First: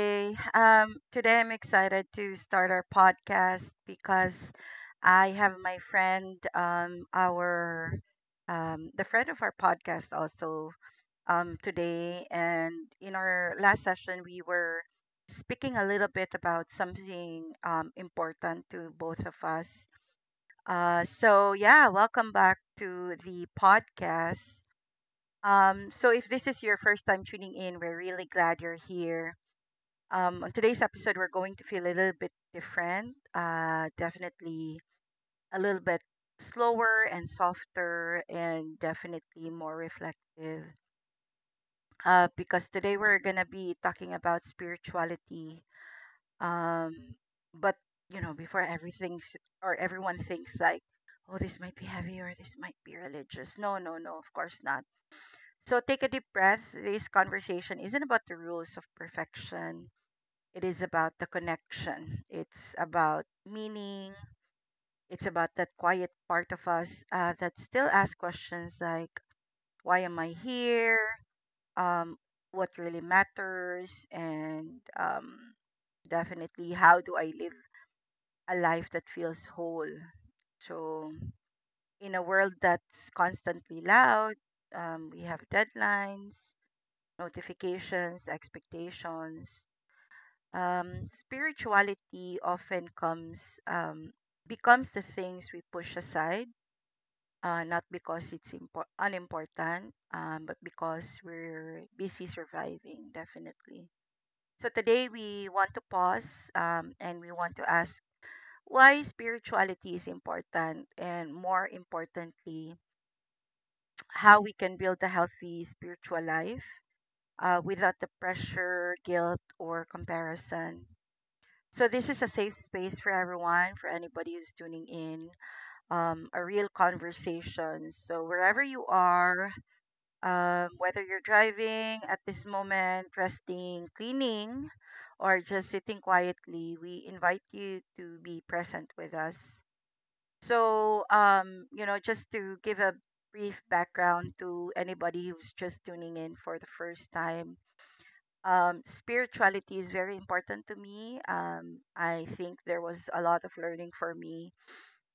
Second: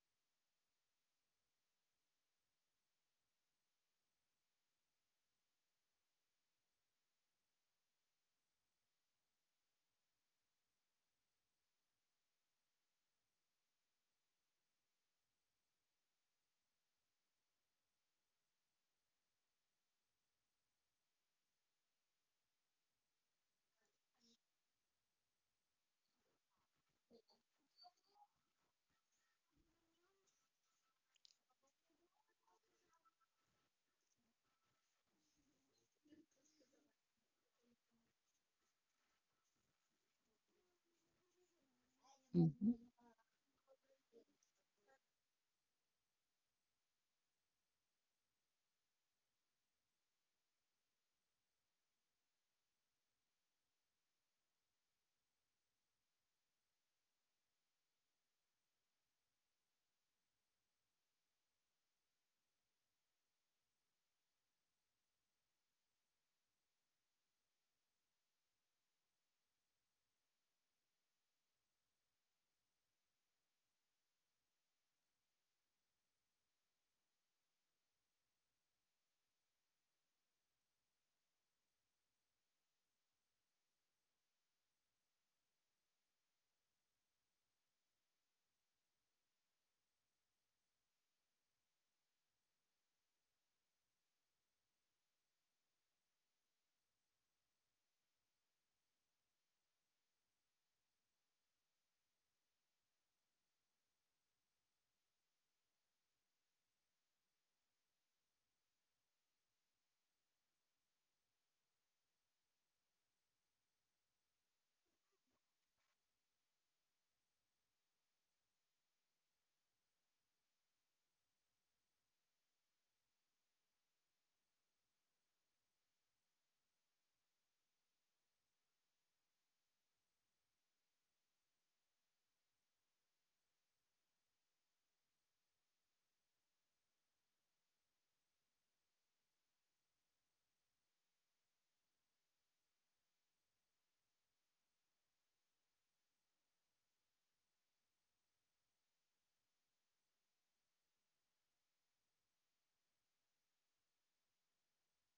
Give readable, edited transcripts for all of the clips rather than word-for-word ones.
day. Today I'm excited to start our podcast because I have my friend, our the friend of our podcast also today. And in our last session, we were speaking a little bit about something important to both of us. Yeah, welcome back to the podcast. So if this is your first time tuning in, we're really glad you're here. On today's episode, we're going to feel a little bit different, definitely a little bit slower and softer, and definitely more reflective. Because Mhm. today we're going to be talking about spirituality. Um, but you know, before everything or everyone thinks like, oh, this might be heavy or this might be religious. No, no, no, of course not. So take a deep breath. This conversation isn't about the rules of perfection. It is about the connection. It's about meaning. It's about that quiet part of us that still asks questions like, why am I here? Um, what really matters? And definitely, how do I live a life that feels whole? So, in a world that's constantly loud, we have deadlines, notifications, expectations. Spirituality often comes becomes the things we push aside, not because it's unimportant, but because we're busy surviving. Definitely. So today we want to pause and we want to ask why spirituality is important, and more importantly, how we can build a healthy spiritual life without the pressure, guilt, or comparison. So this is a safe space for everyone, for anybody who's tuning in, a real conversation. So wherever you are, whether you're driving at this moment, resting, cleaning, or just sitting quietly, we invite you to be present with us. So, you know, just to give a brief background to anybody who's just tuning in for the first time, spirituality is very important to me. I think there was a lot of learning for me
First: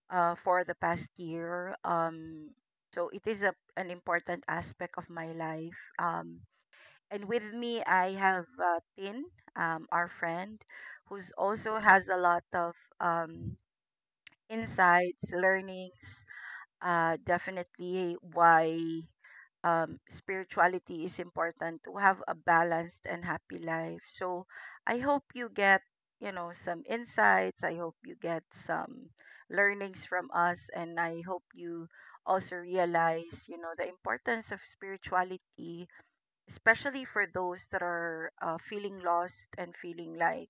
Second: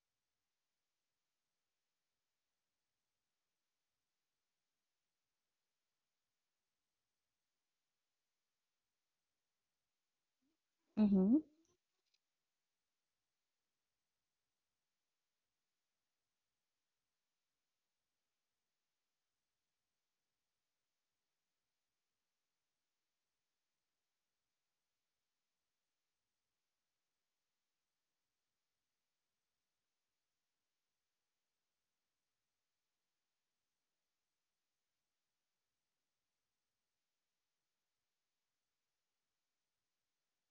for the past year. So it is an important aspect of my life. And with me, I have Tin, our friend, who's Mhm. also has a lot of um, insights, learnings. Definitely why spirituality is important to have a balanced and happy life. So I hope you get, you know, some insights. I hope you get some learnings from us. And I hope you also realize, you know, the importance of spirituality, especially for those that are feeling lost and feeling like,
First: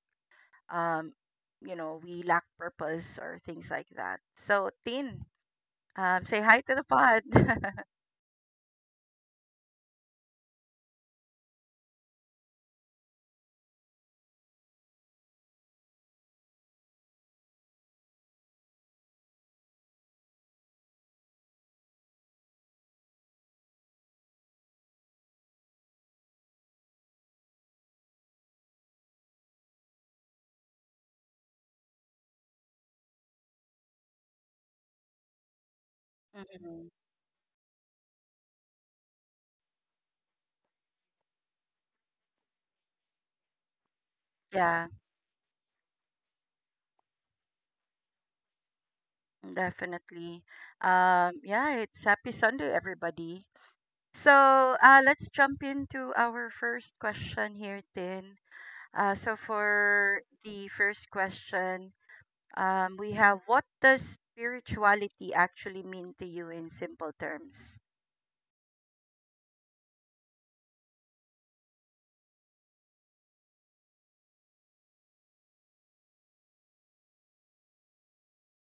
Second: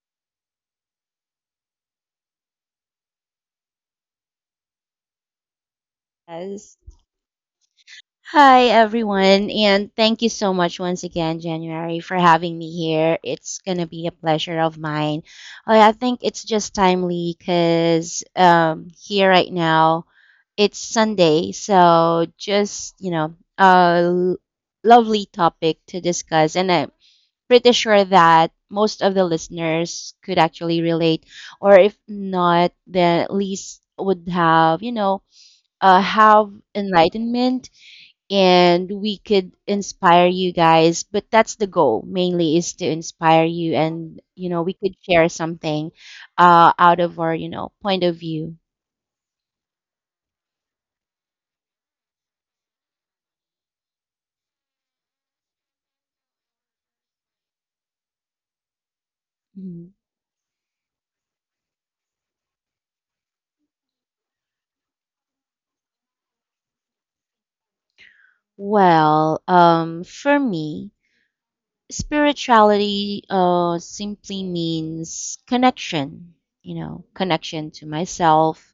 um, you know, we lack purpose or things like that. So, Tin, say hi to Yes. the pod. Hi, everyone, and thank you so much once again, January, for having me here. It's going to be a pleasure of mine. I think it's just timely because here right now it's Sunday, so just, you know, a l- lovely topic to discuss. And I'm pretty sure that most of the listeners could actually relate, or if not, then at least would have, you know, have Mhm. enlightenment, and we could inspire you guys, but that's the goal, mainly is to inspire you, and you know we Yeah. could share something out of our, you know, point of view. Definitely. Yeah, it's happy Sunday, everybody. So let's jump into our first question here, Tin. So Mhm. for the first question, we have what does spirituality actually mean to you in simple terms? Well, for me spirituality simply means connection, you know, connection to myself,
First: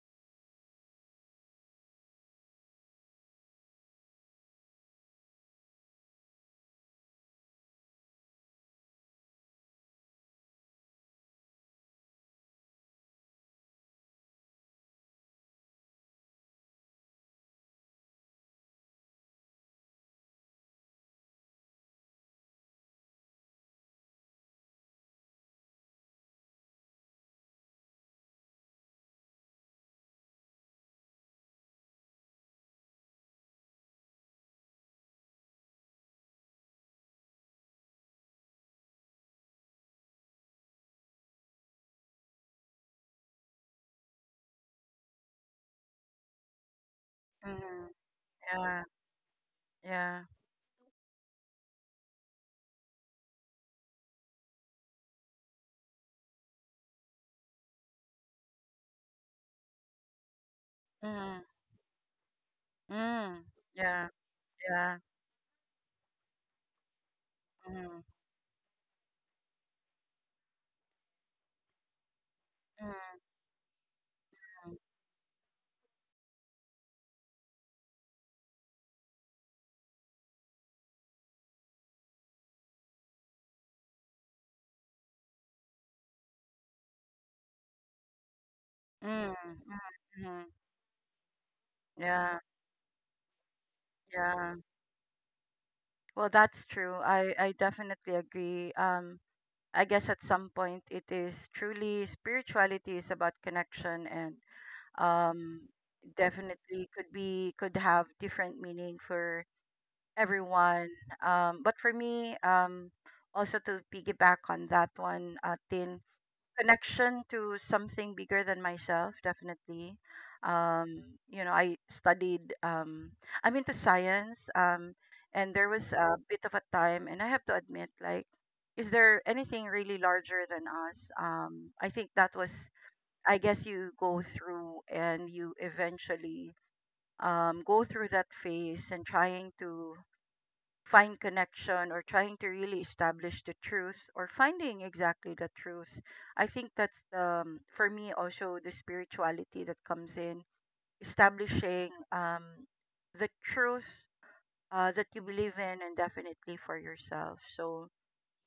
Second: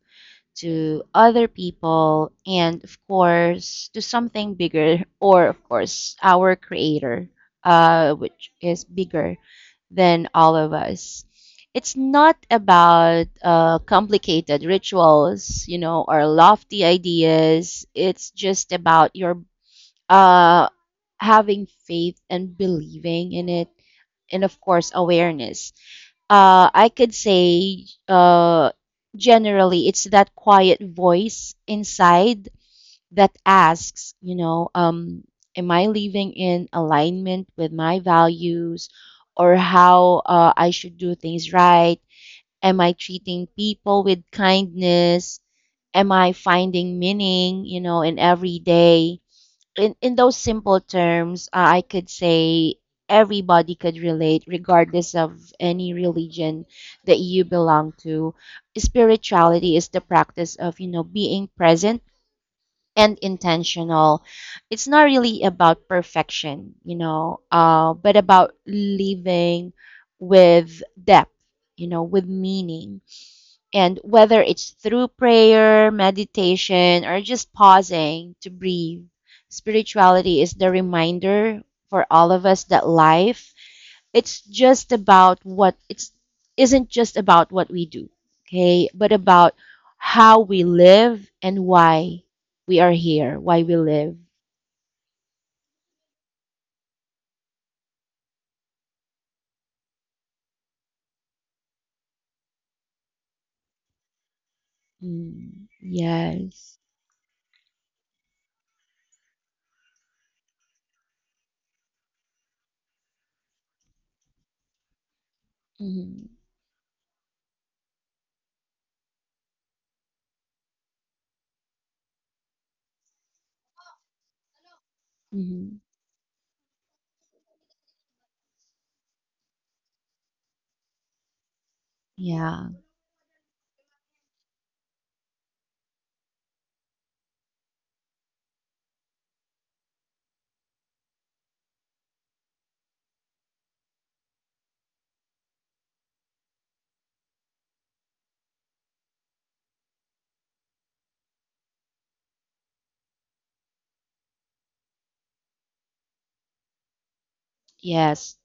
to other people, and of course, to something bigger, or of course, our creator, which is bigger than all of us. It's not about complicated rituals, you know, or lofty ideas. It's just about your uh, having faith and believing in it, and of course, awareness. I could say generally it's that quiet voice inside that asks, you know, am I living in alignment with my values, or how I should do things, right? Am I treating people with kindness? Am I finding meaning, you Mm, know, in every yeah, day? In yeah. those simple terms, I could say everybody could relate, regardless of any religion that you belong to. Spirituality is the practice of, you know, Mm, being present and mm, yeah, intentional. It's yeah. not really about perfection, you know, Mm, but about living with depth, you know, with meaning, mm, and whether it's through prayer, meditation, or just pausing to breathe, spirituality is the reminder for all of us that life it's just about what it's isn't just about what we do, okay, but mm, about mm, how mm, we live, and why yeah. we are here, why we live. Yeah. Well, that's true. I definitely agree. Um, I guess at some point it is truly spirituality is about connection and um, Mm, yes. definitely could have different meaning for everyone. But for me, also to piggyback on that one, Tin, Hmm. connection to something bigger than myself definitely. Um you know I studied, I'm into science. And there Hmm. was a bit of a time and I have to admit, like, is there anything really larger than us? I think that Yeah. was, I guess, you go through and you eventually go through that phase and trying to find connection or trying to really establish the truth or finding exactly the truth. I think that's, for me, also the spirituality that comes in, establishing the truth that you believe in, and definitely for yourself. So, Yes.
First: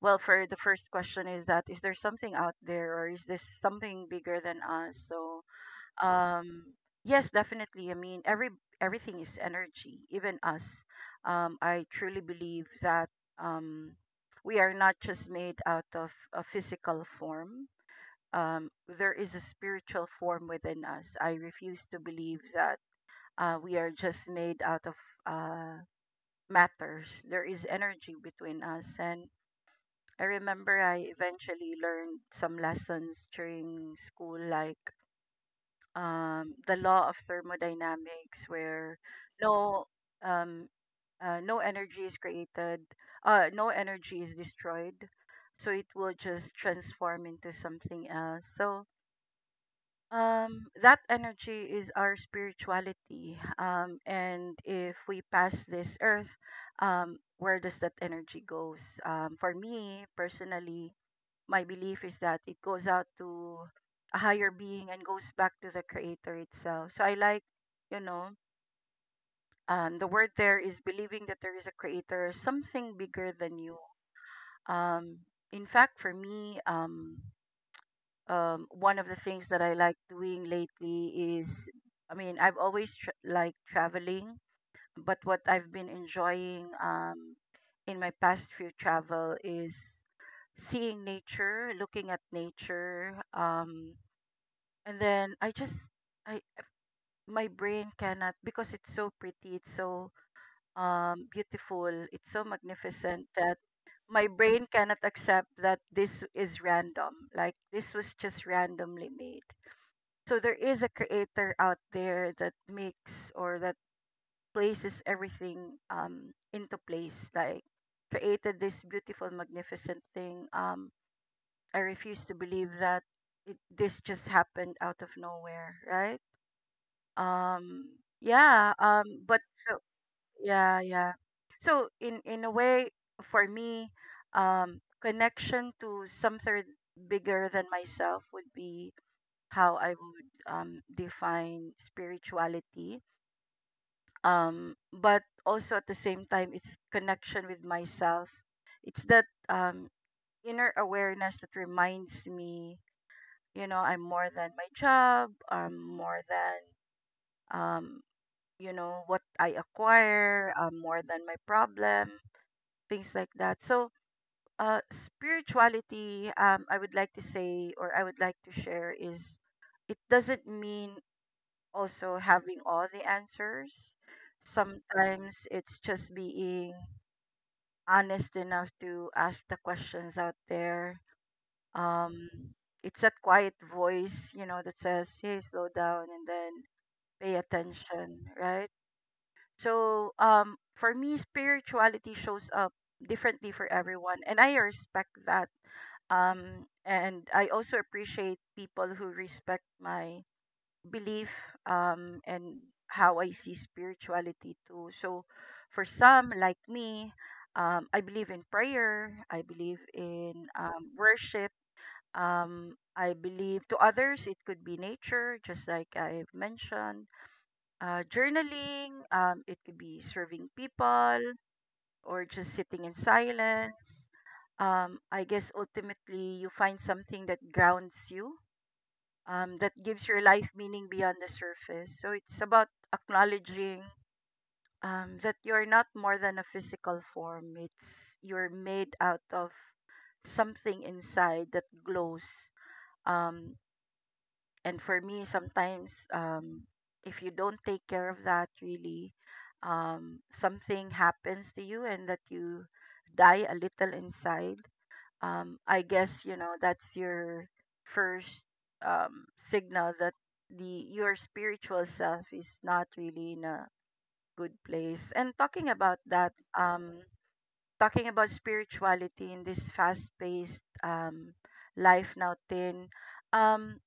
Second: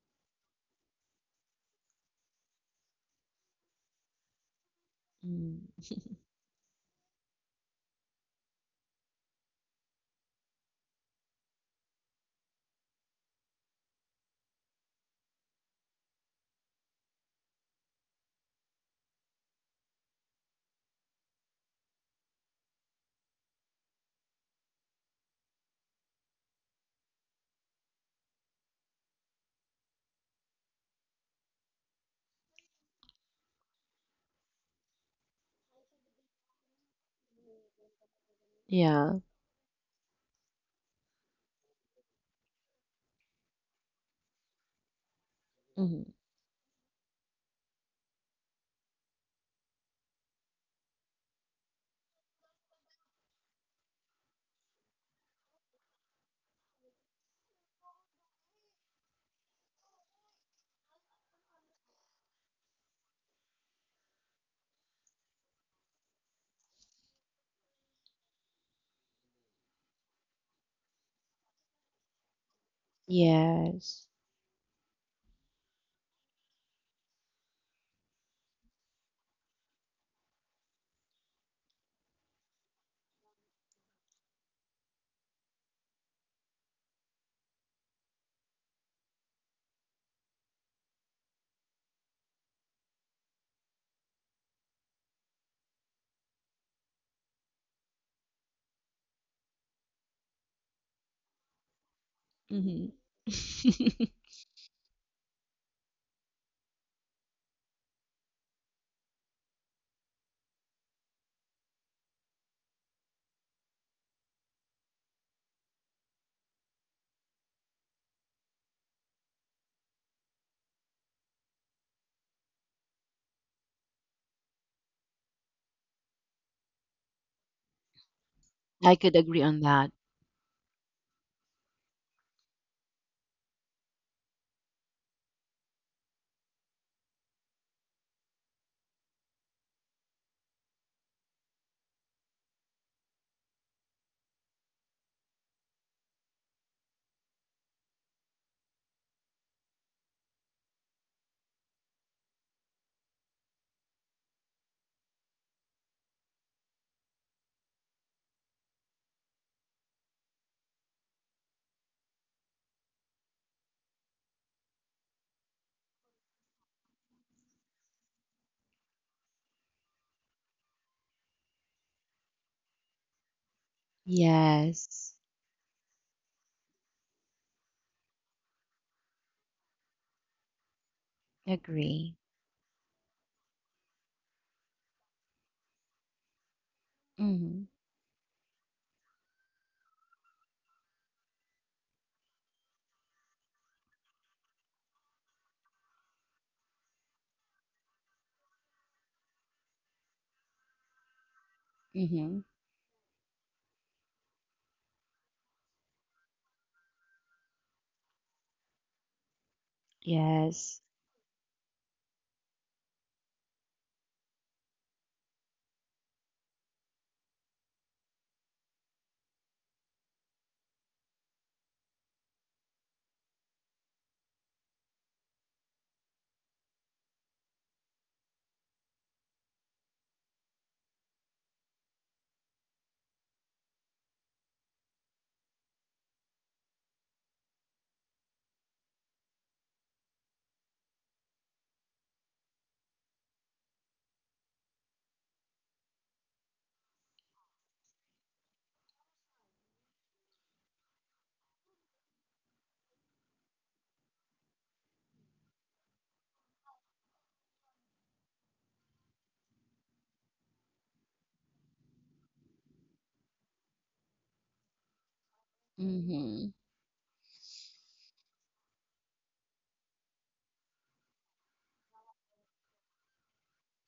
well, for the first question is that is there something out there, or is this something bigger than us? Mm, um, yes, definitely. I mean, everything is energy, even us. I truly believe that um, we are not just made out of a physical form. Um, there is a spiritual form within us. I refuse to believe that we are just made out of uh, matters. There is energy between us, and I remember I eventually learned some lessons during school, like the law of thermodynamics where yeah. no, um, no energy is created, no energy is destroyed, so it Hmm. will just transform into something else. That energy is our spirituality, and if we pass this earth, where does that energy goes? For me personally, my belief is that it goes out to a higher being and goes back to the creator itself. So I, like, you know, the word there is believing that there is a creator, something bigger than you. Yes. Um, in fact, for me, one of the things that I like doing lately is, I mean, I've always liked traveling, but what I've been enjoying in my past few travel is seeing nature, looking at nature. And then I my brain cannot, because it's so pretty, it's so beautiful, it's so Hmm. magnificent that my brain cannot accept that this is random. Like this was just randomly made. So there is a creator out there that makes, or that places everything into place. Like created this beautiful, magnificent thing. Um, I refuse to believe that this just happened out of nowhere, right? um yeah I could um agree but on so that. yeah. So, in a way, for me, connection to something bigger than myself would be how I would define spirituality. But also at the same time it's connection with myself. It's that inner awareness that reminds me, you know, I'm more than my job, I'm more than, um you know, what I acquire, more than my problem, things like that. So, spirituality, I would like to say, or I would like to share, is it doesn't mean also having all the answers. Yes, Sometimes it's just being honest enough to ask the questions out there. agree. Um, it's that quiet voice, you know, that says, hey, slow down and then pay Mm-hmm. attention, right? So, for me, spirituality shows up differently for everyone, and I respect that. And I also appreciate people who respect my belief, Mm-hmm. and how I see spirituality too. So, for some like me, I believe in prayer. I believe in Yes. Worship. I believe to others it could be nature, just like I've mentioned, journaling, it could be serving people or just sitting in silence. I guess ultimately you find something that grounds you, that gives your life meaning beyond the surface. So it's about acknowledging that you're not more than a physical form, it's you're made out of something inside that glows. Um, and for me, sometimes if you don't take care of that, really, something happens to you and that you die a little inside. I guess you know that's your first signal that the your spiritual self is not really in a good place. And talking about that, Mm-hmm. um, talking about spirituality in this fast-paced life now, Tin. Um,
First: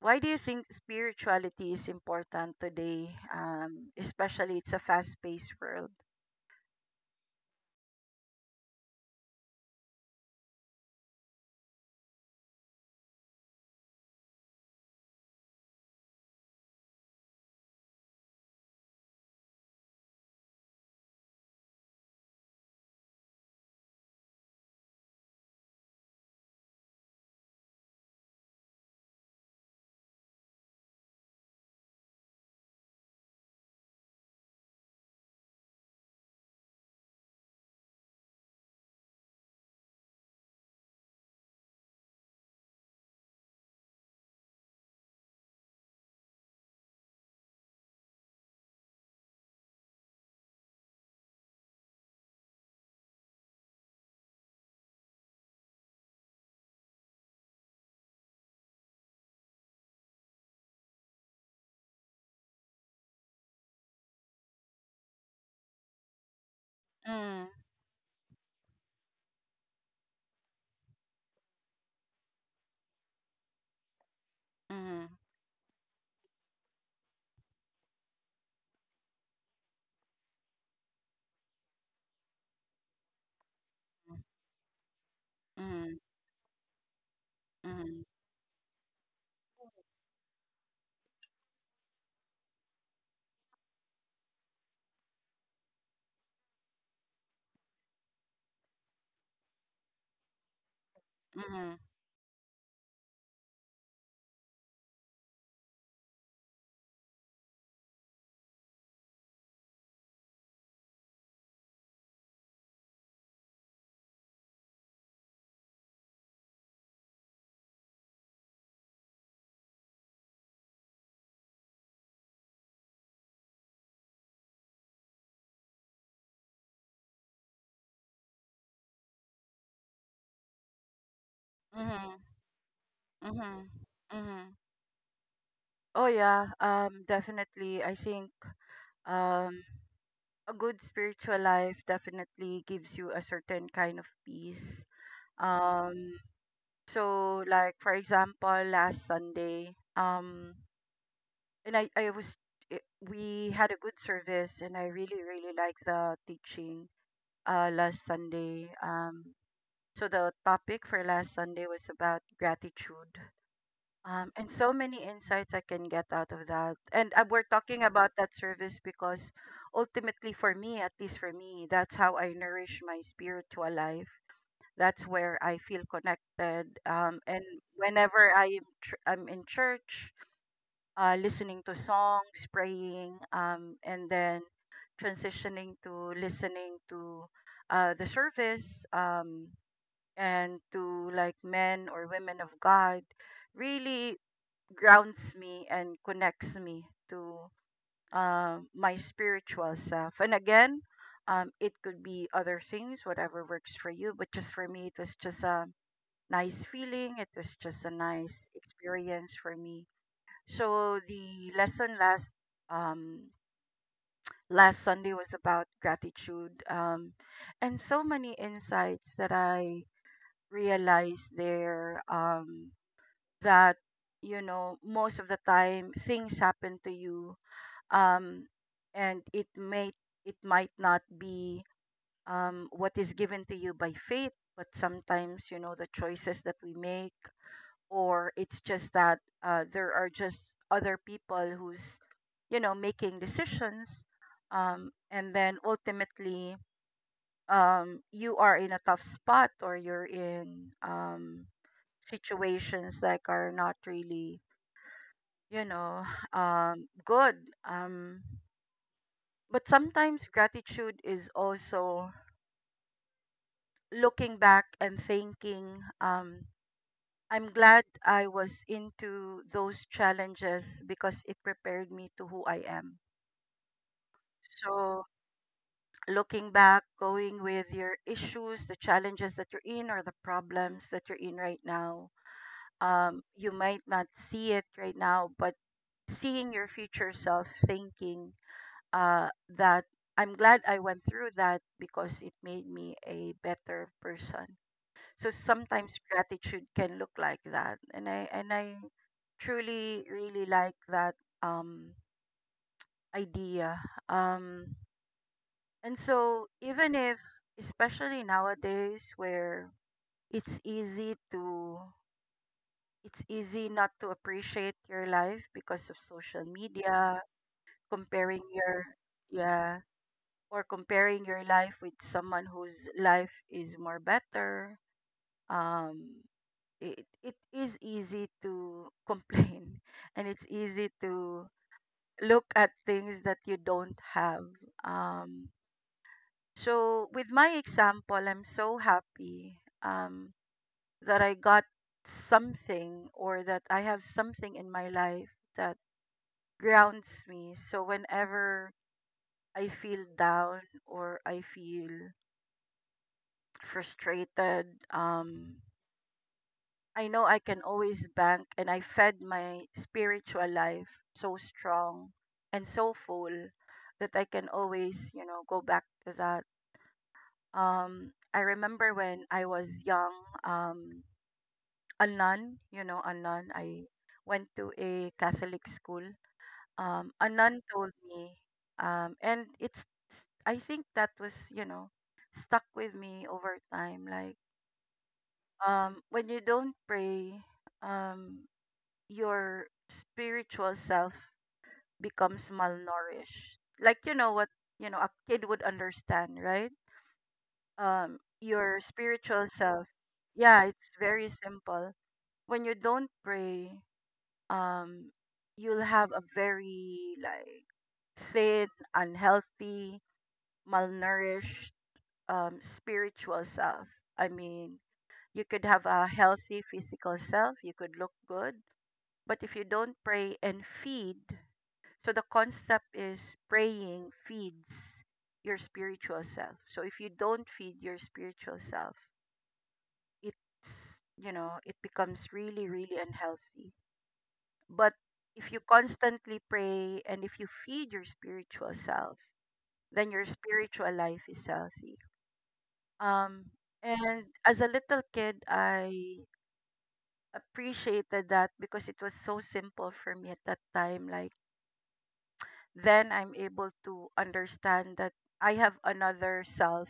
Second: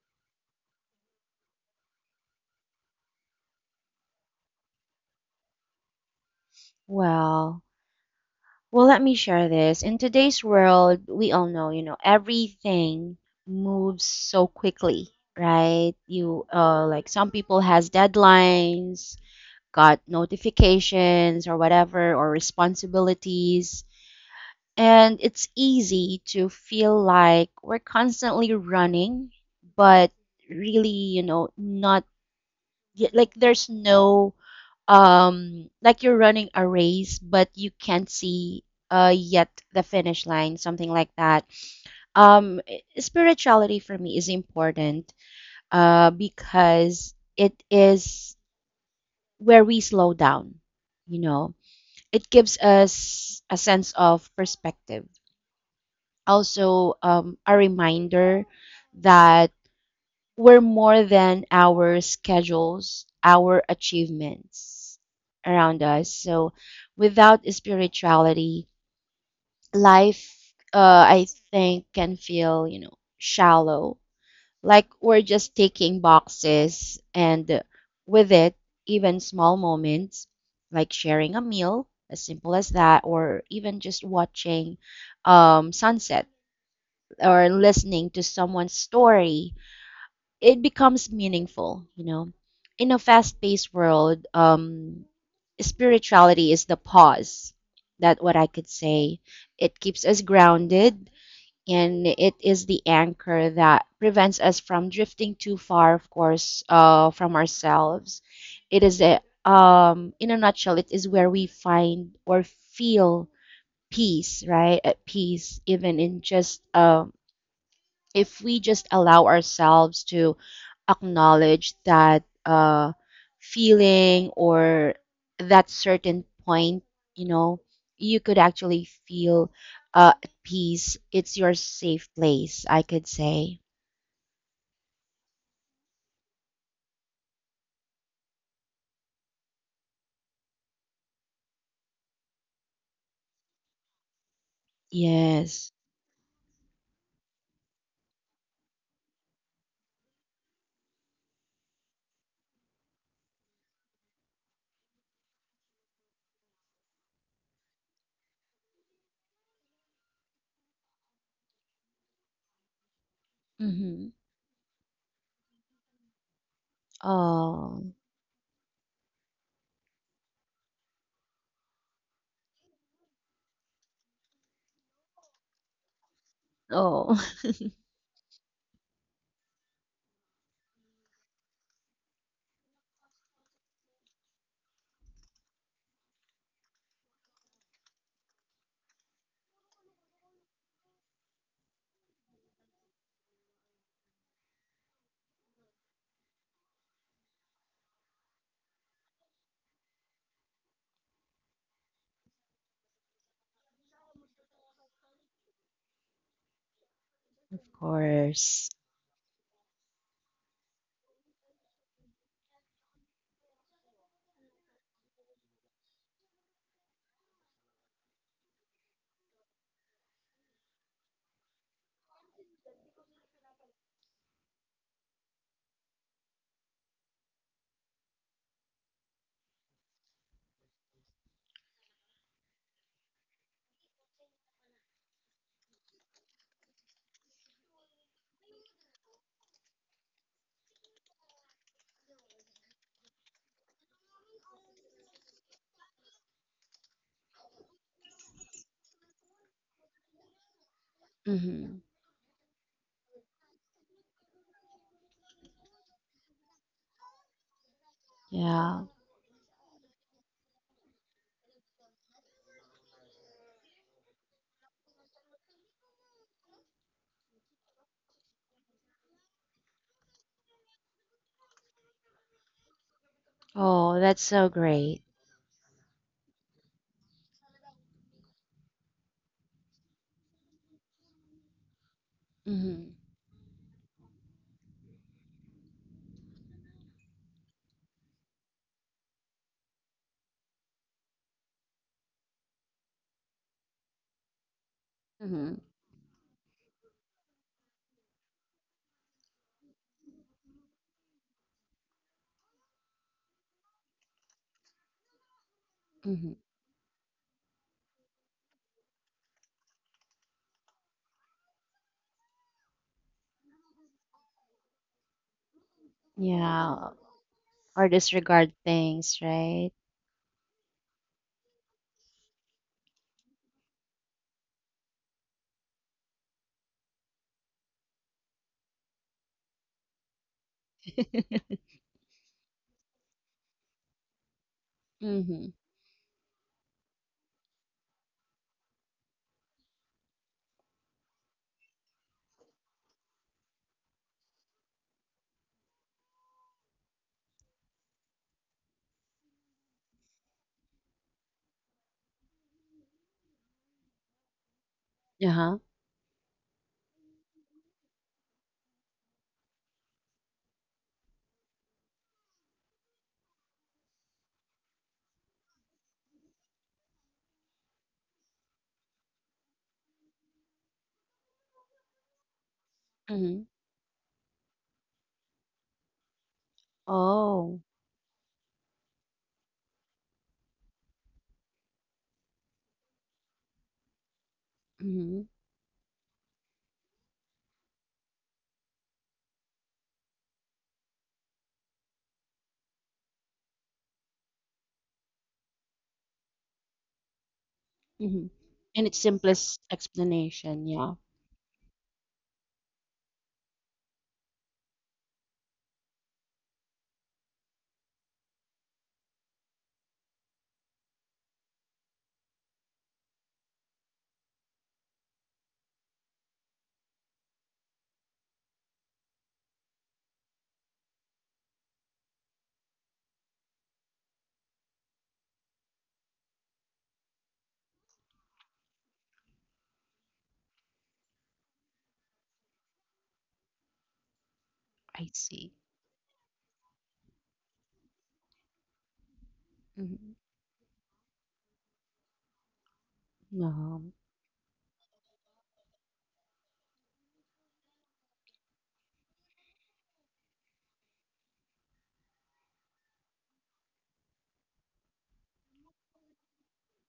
why do you think spirituality is important today, especially it's a fast-paced world? Well, well, let me share this. In today's world, we all know, you know, everything moves so quickly, right? You like some people has deadlines, got notifications or whatever, or responsibilities. And it's easy to feel like we're constantly running, but really, you know, not like there's no like you're running a race, but you can't see yet the finish line, something like that. Spirituality for me is important because it is where we slow down, you know. It gives us a sense of perspective, also a reminder that we're more than our schedules, our achievements around us. So without Mm, spirituality, life, I think, can feel, you know, shallow. Like mhm, we're just taking boxes, and with it, even small moments like sharing a meal, as simple as that, or even just watching mhm, sunset or mhm, listening to someone's story, it becomes meaningful, you know. In a fast-paced world, spirituality is the pause. That what I could say. It keeps us grounded, mhm, and it is the anchor that prevents us from drifting too far, of course, from ourselves. It is a in a nutshell, it is where we find or feel peace, right? At peace, even in just if we just allow ourselves to acknowledge that feeling or that certain point, you know, you could actually feel at peace. It's your safe mhm, place, I could say. mhm, mhm. Oh yeah, definitely. I think um, a good spiritual life definitely gives you a certain kind of peace. Yes. Um, so like for example, last Sunday, and I it, we had a good service, and I really really like the teaching last Sunday. So the topic for last Sunday was about gratitude. Mm-hmm. And so many insights I can get out of that. And we're talking Oh, about that service because ultimately, for me, at least for me, that's how I nourish my spiritual life. That's where I feel connected. Um, oh, and whenever I am I'm in church, listening to songs, praying, and then transitioning to listening to the service, and to like men or women of God really grounds me and connects me to my spiritual self. And again, it could be other things, whatever works for you, but just for me, it was just a nice feeling. It was of just a nice course. experience for me. So the lesson last um last Sunday was about gratitude, and so many insights that I realized there, that you know most of the time things happen to you um and it might not be what is given to you by fate, but sometimes you know the choices that we make, or it's just that there are just other people who's you know making decisions, and then ultimately, you are in a tough spot or you're in Mm-hmm. situations that are not really you know good um, Yeah. but sometimes gratitude is also looking back and thinking I'm glad I was into those challenges because it prepared me to who I am. Oh, that's so So, great. looking back, going with your issues, the challenges that you're in, or the problems that you're in right now, Mm-hmm. You might not see it right now, but seeing your future self thinking uh, that I'm glad I went through that because it made me a better person. So Mm-hmm. sometimes gratitude can look like that. And I truly really like that um idea. Um and Mm-hmm. so even if especially nowadays where it's easy to it's easy not to appreciate your life because of social Yeah. media, Or comparing disregard your things, right? yeah, or comparing your life with someone whose life is more better. Um it is easy to complain and it's easy to look at things that you don't have um Mhm. so with my example, I'm so happy um that I got something, or that I have something in my life that grounds me. So whenever I feel down or I feel frustrated um Uh-huh. I know I can always bank, and I fed my spiritual life so strong and so full that I can always, you know, go back to that. I remember when I was young, um, a nun, you know, a Mhm. nun, I went to a Catholic school. A Oh. nun told me, and I think that was, you know, stuck with me over time. Like, Mhm. When you don't pray, um, your spiritual self becomes malnourished. Like you know what, you know a kid would understand, right? Mhm. Your In its spiritual simplest self. Yeah, explanation, it's yeah. very simple. When you don't pray, um, you'll have a very like thin, unhealthy, malnourished, spiritual self. I mean, you could have a healthy physical self, you could look good, but if you don't pray and feed. So the concept is praying feeds your spiritual self. So if you don't feed your spiritual self, it's you know, it becomes really, really unhealthy. But I if see. you constantly pray and if you feed your spiritual self, then Mhm. your spiritual life is healthy. Um Um, and as a little kid I appreciated that because it was so simple for me at that time. Like then I'm able to understand that I have another self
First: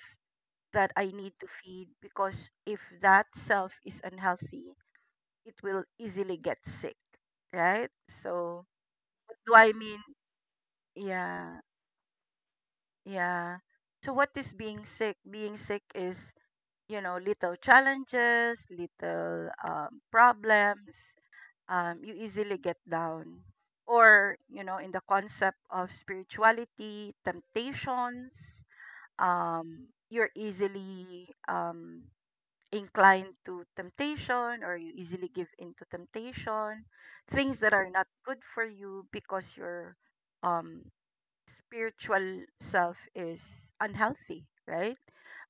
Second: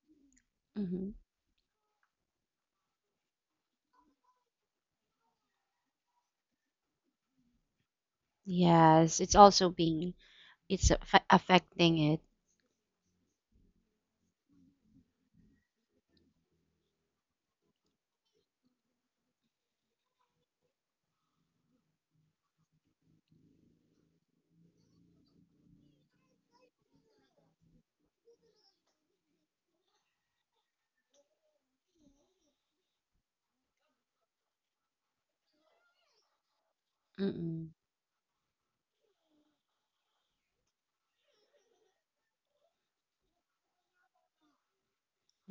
that I mhm. need to feed, because if that self is unhealthy, it will easily get sick, right? So, Yes, it's what do also I mean? being, Yeah, affecting it. yeah. So, what is being sick? Being sick is, you know, little challenges, little problems. You easily get down. Or, you know, in the concept of spirituality, temptations, you're easily inclined to temptation, or you easily give into temptation, things Mm-mm. that are not good for you because your um, spiritual self is unhealthy, right?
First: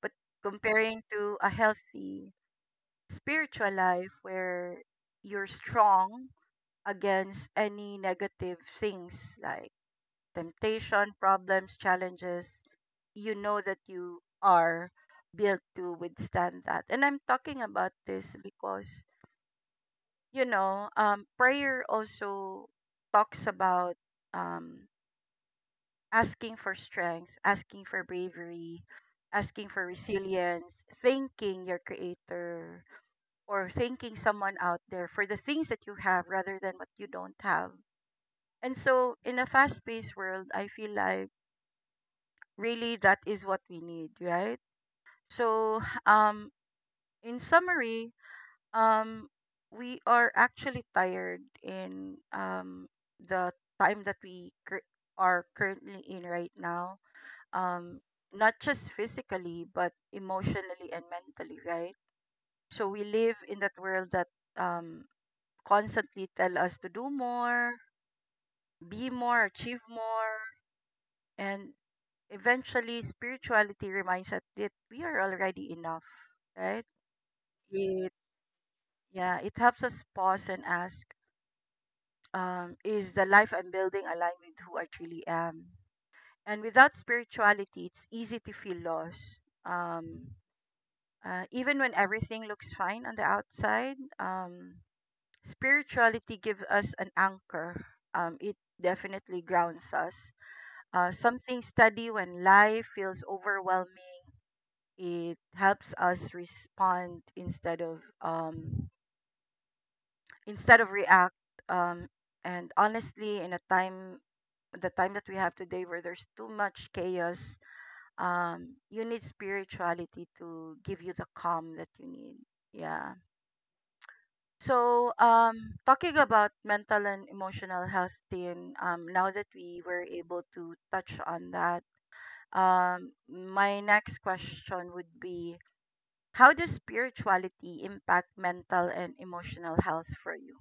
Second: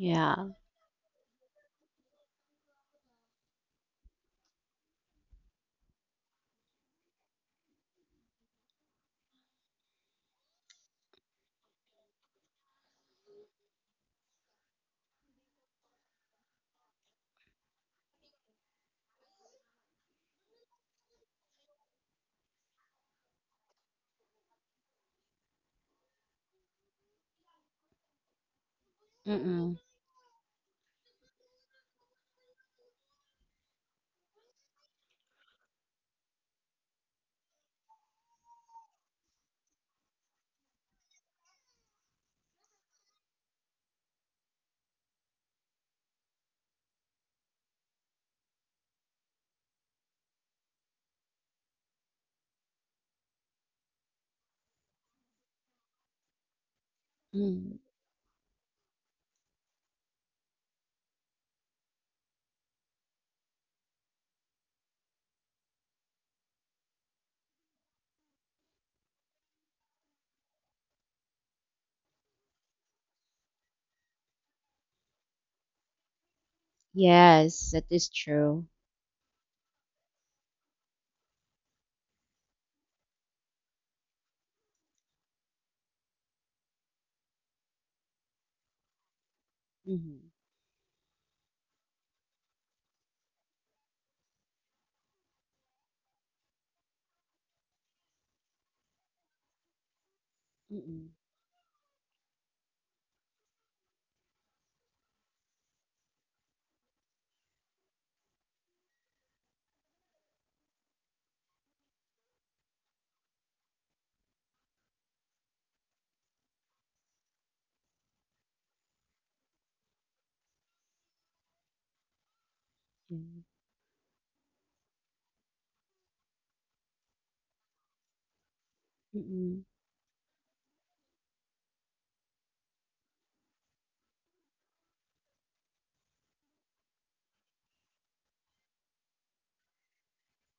But comparing to a healthy spiritual life where you're strong against any negative things like temptation, problems, challenges, you know that you are built to withstand that. And I'm talking about this because, you know, prayer also talks about um, asking for strength, asking for bravery, asking Mm-mm. for resilience, thanking your creator or thanking someone out there for the things that you have rather than what you don't have. And so, in a fast paced world, I feel like really that is what we need, right? So um in summary um we are actually tired in the time that we cur- are currently in right now Mm. um not just physically but emotionally and mentally, right? So we live in that world that um constantly tell us to do more, be more, achieve more, and eventually spirituality reminds us that we are already enough, right? Yes, that is It true. yeah, it helps us pause and ask, is the life I'm building aligned with who I truly am? And without spirituality, it's easy to feel lost. Um, Mhm. Even when everything looks fine on the outside, spirituality gives us an anchor. It definitely grounds us. Mm-mm. Something steady when life feels overwhelming, it helps us respond instead of react, um, and honestly in a time the time that we have today where there's too much chaos, you need spirituality to give you the calm that you need, yeah. Yeah. So talking about mental and emotional health team, now that Mm-mm. we were able to touch on that, my next question would be: how does spirituality impact mental and emotional health for you?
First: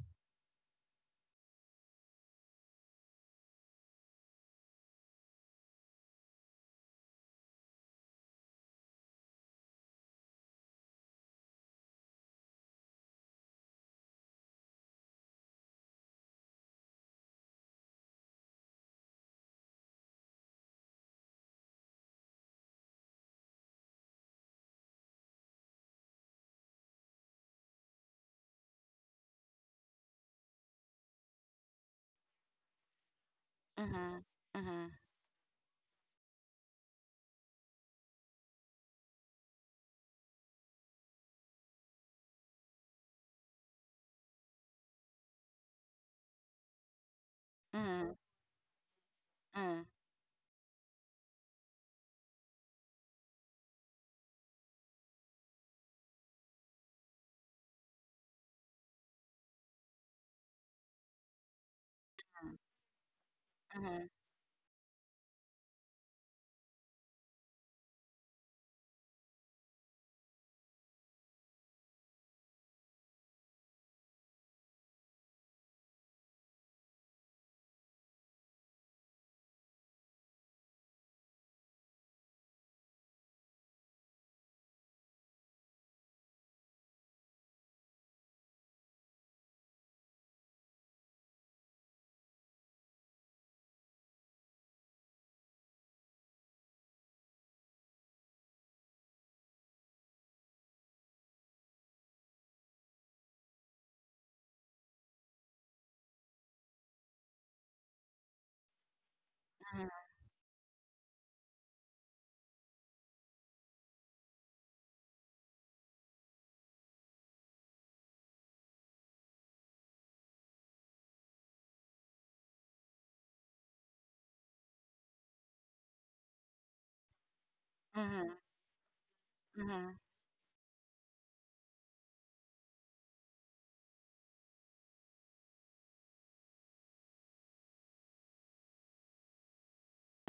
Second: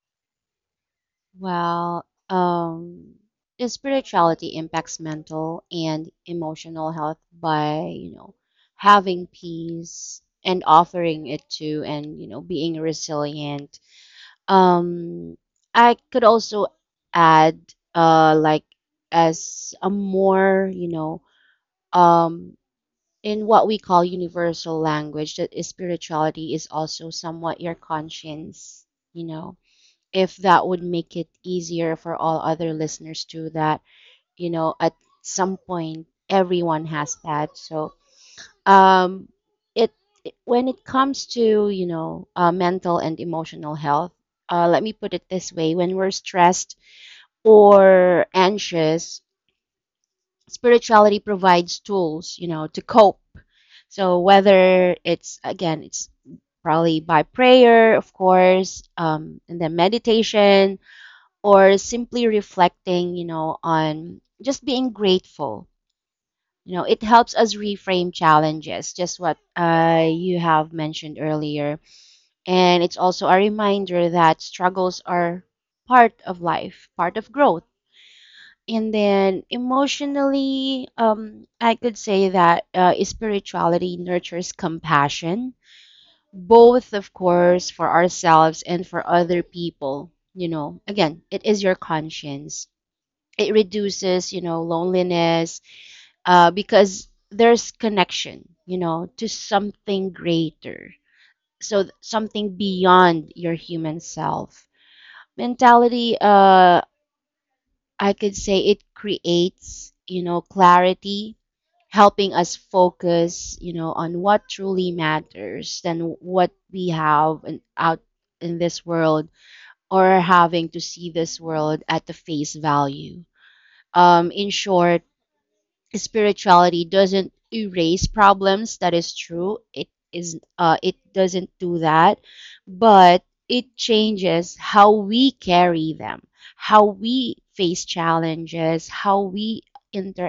Well, spirituality impacts mental and emotional health by, you know, having peace and offering it to, and, you know, being resilient. Um, I could also add, like as a more, you know, um, in what we call universal language, that is spirituality is also somewhat your conscience, you know, if that would make it easier for all other listeners too, that, Mm-hmm. you know, Mm-hmm. at some point everyone has that. So um it when it comes to, you know, mental and emotional health, let me put it this way: when we're stressed Mm-hmm. or anxious, Mm-hmm. spirituality provides tools, you know, to cope. So whether it's, again, it's probably by prayer, of course, and then meditation, or simply reflecting, you know, Mm-hmm. on just being grateful. You know, it helps us reframe challenges, just what you have mentioned earlier. And it's also a reminder that struggles are part of life, part of growth. And then emotionally, I could say that spirituality nurtures compassion, both, of course, for ourselves and for other people. You know, again, it is your conscience. It reduces, you know, loneliness, because there's connection, you know, to something greater, so something beyond your human self. Mentality, I could say, it creates, you know, clarity, helping us focus, you know, on what truly matters, than what we have in, out in this world, or having to see this world at the face value. In short, spirituality doesn't erase Mm-hmm. problems, that is true. It Mm-hmm. is, it doesn't do that, but it changes how we carry them, how we face challenges, how we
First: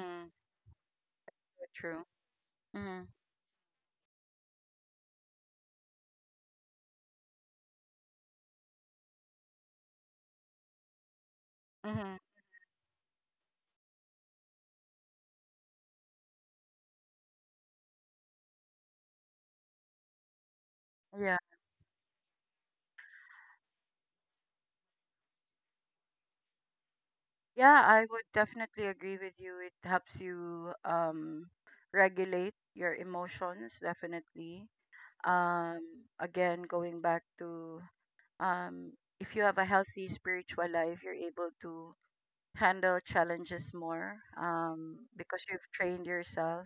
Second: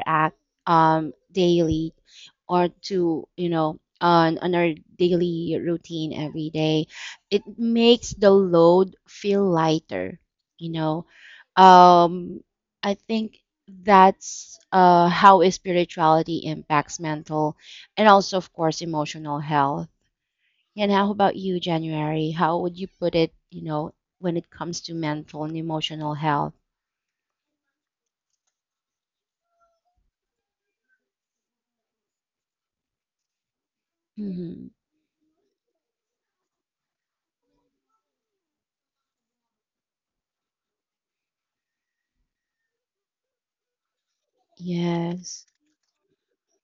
Mm-hmm. Daily, True. or Mm-hmm. to, you know, on our daily routine every day. It makes the load feel lighter, you know. Mm-hmm. Um i think that's how is spirituality impacts mental, and also of course emotional health. And how Yeah. about you, January, how would you put it, you know, when it comes to mental and emotional health? Yeah, I would definitely agree with you. It helps you regulate your emotions, definitely. Mm-hmm. Um, again, going back to um if you have a healthy spiritual life, you're able to handle challenges more, because Yes. you've trained yourself.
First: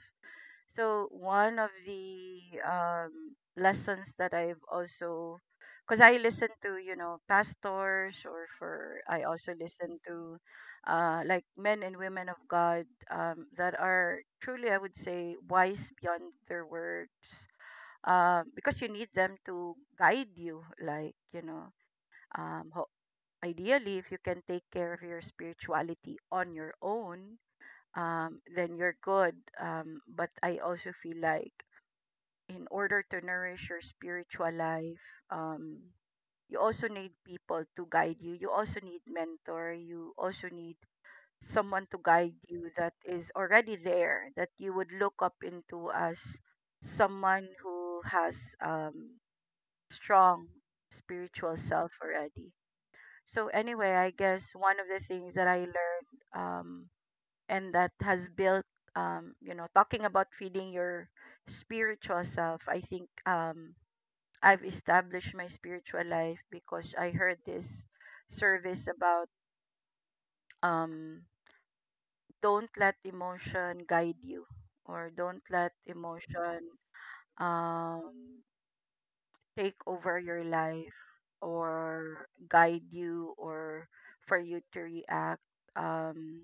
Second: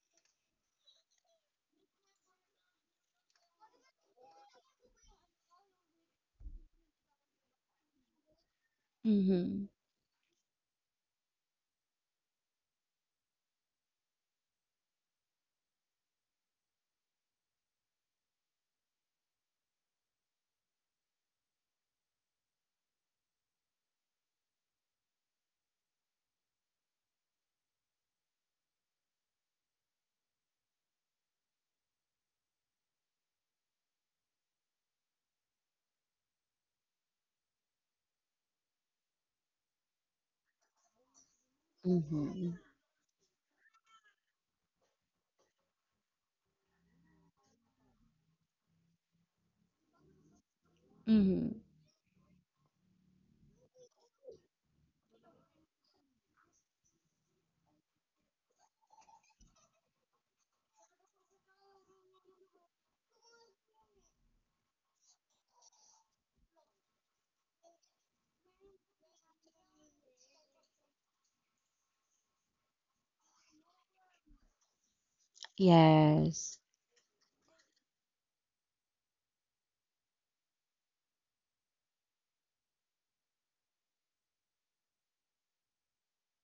So one of the lessons that I've also, because I listen to you know pastors, or for I also Mm-hmm. listen to like men and women of God, that are truly I would say wise beyond their words, because you need them to guide you, like you know, um, ho- ideally, if you can take care of your spirituality on your own, then you're good. But I also feel like in order to nourish your spiritual life, um, you also need people to guide you. You also need mentor. You also need someone to guide Mm-hmm. you that is already there, that you would look up into as someone who has strong Mm-hmm. spiritual self already. So anyway, I guess one of the things that I learned, and that has built, you know, talking about feeding your spiritual self, I think I've established my spiritual life because I heard this service about um, don't let emotion guide you, or don't let Yes, emotion um, take over your life, or guide you, or for you to react. Um,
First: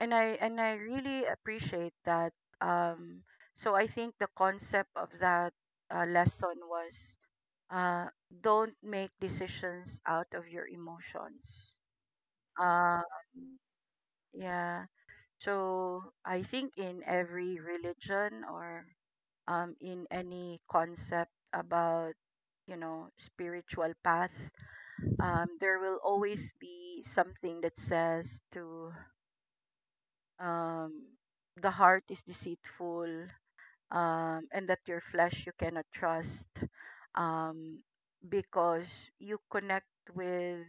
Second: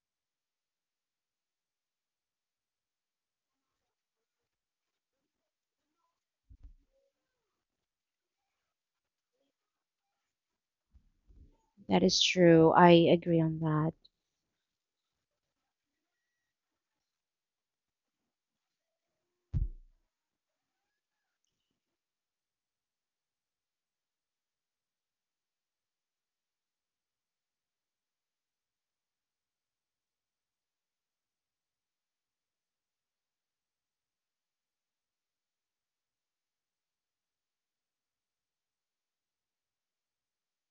and I really appreciate that. Um, so I think the concept of that lesson was uh, don't make decisions out of your emotions. that is true, I Um, agree on that. yeah. So I think in every religion, or in any concept about you know spiritual path, there will always be something that says to um, the heart is deceitful, and that your flesh you cannot trust, um, because you connect with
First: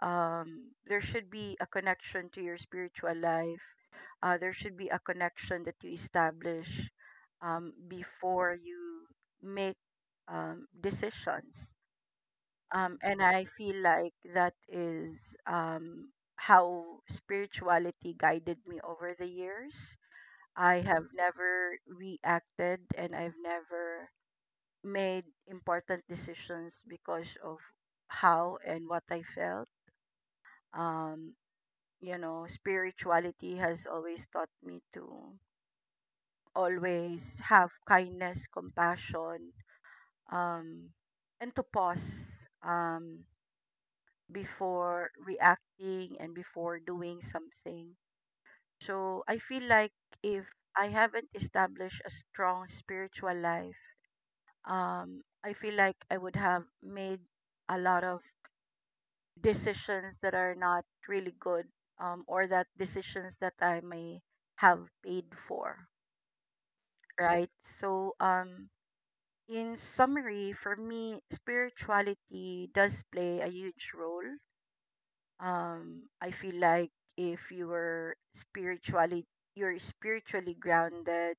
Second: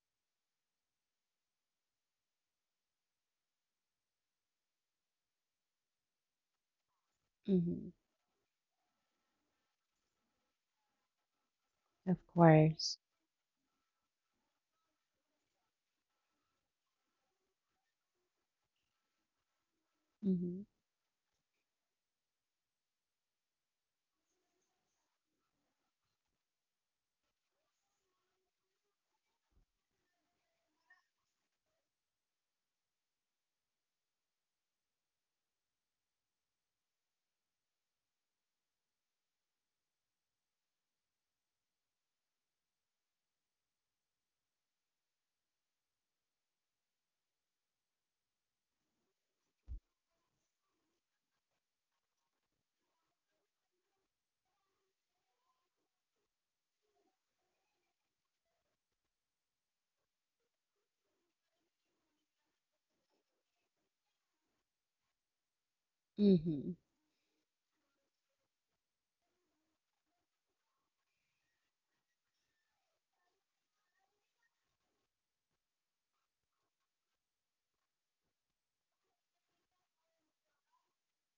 there should be a connection to your spiritual life, there should be a connection that you establish, Mm-hmm. before you make decisions, Of course. And I feel like that is how spirituality guided me over the years. Mm-hmm. I have never reacted, and I've never made important decisions because of how and what I felt. Um, you know, spirituality has always taught me to always have kindness, compassion, um, and to pause, before reacting and before doing something. So I feel like if I haven't established a strong spiritual life, I feel like I would have made a lot of decisions that are not really good, or that decisions that I may have paid for, Mm-hmm. right? So, in summary, for me, spirituality does play a huge role. I feel like if you were spiritually, you're spiritually grounded,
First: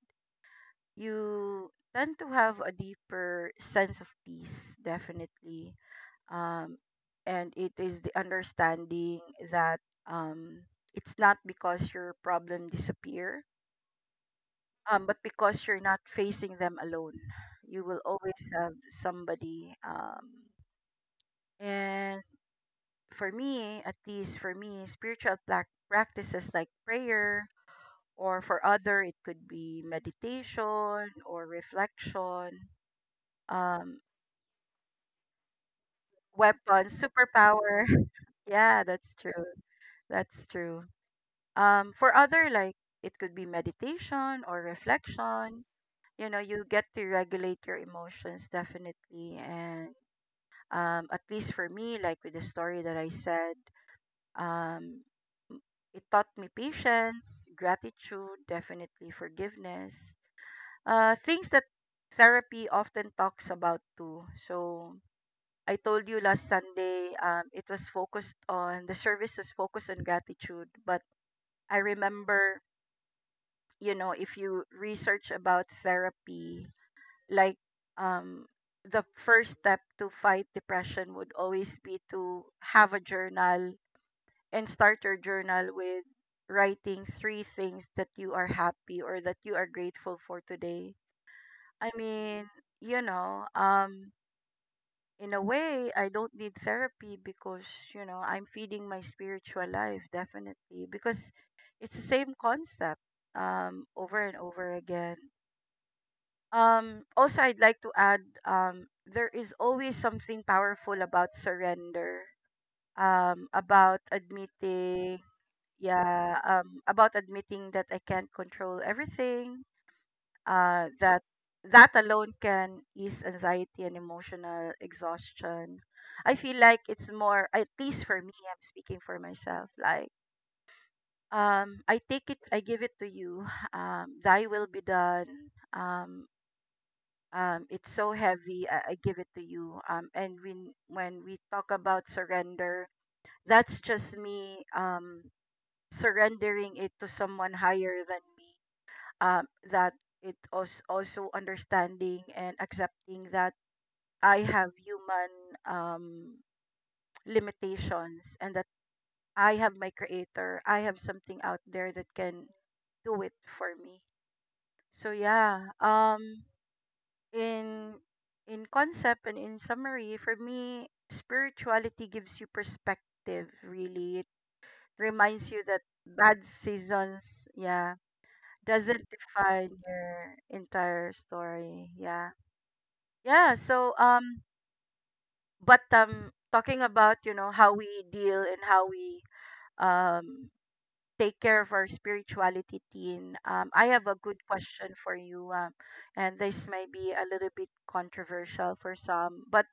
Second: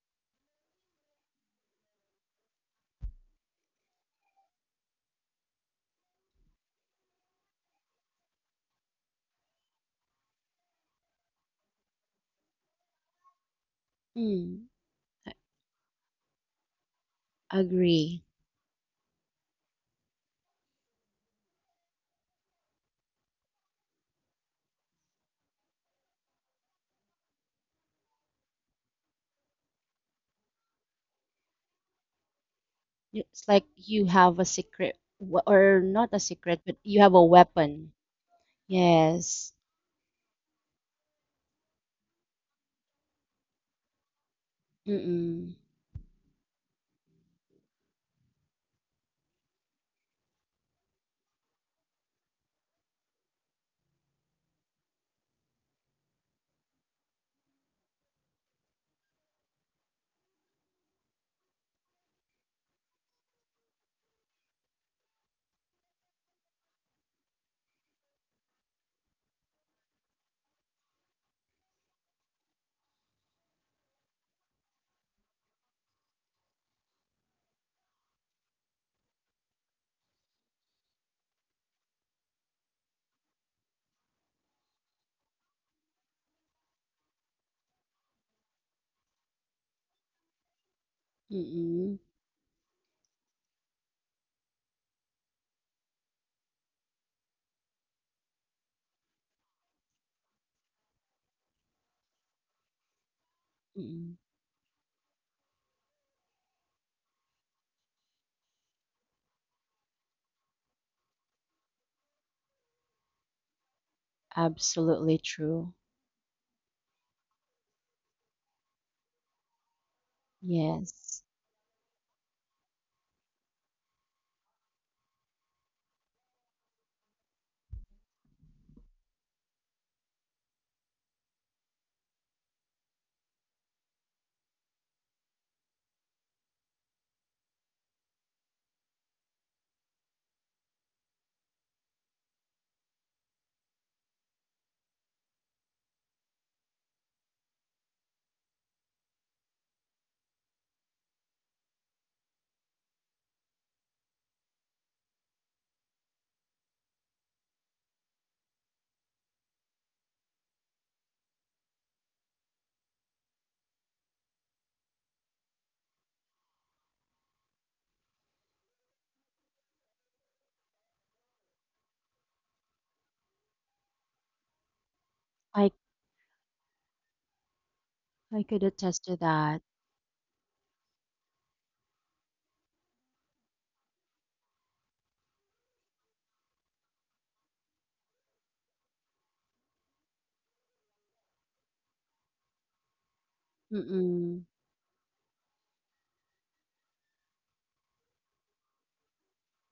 you tend to have a deeper sense of peace, definitely, um, and it is the understanding that um, it's not because your problem disappear, Mm. But because you're not facing them alone. You will Agree. always have somebody, and for me, at least for me, spiritual practices like prayer, or for other it could be meditation or reflection, It's like um, you have a secret, or not a secret, but weapons, you have a superpower. weapon. Yeah, that's true. Yes. That's true. For other, like it could be meditation or Mm-mm. reflection. You know, you get to regulate your emotions, definitely. And at least for me, like with the story that I said, um, it taught me patience, gratitude, definitely forgiveness, things that therapy often talks about too. So I told you last Sunday, it was focused on the service was focused on gratitude, but I remember, you know, if you research about therapy, like, um the first step to fight depression would always be to have a journal, and start your journal with writing 3 things that you are happy or that you are grateful for today. I Mm-mm. mean, you know, in a way I don't need therapy because, you know, I'm feeding my spiritual life, definitely, because it's the same concept, um, Mm-mm. over and over again. Also, I'd like to add there is always something powerful about surrender, about admitting, Absolutely true. yeah, about admitting that I can't control everything, that Yes. that alone can ease anxiety and emotional exhaustion. I feel like it's more, at least for me, I'm speaking for myself, like, I take it, I give it to you. Thy will be done. Um, um, it's so heavy. I give it to you. And when we talk about surrender, that's just me surrendering it to someone higher than me. Um, that it also understanding and accepting that I have human limitations, and that I have my creator. I have something out there that can do it for me. So yeah. In in concept and in summary, for me, spirituality gives you perspective. Really, it reminds you I that bad seasons, yeah, I could doesn't attest to that. define your entire story. Yeah, yeah. So but Talking about how we deal and how we um take care of our spirituality, Teen, I have a good Mm-mm. question for you. And this may be a little bit controversial for some, but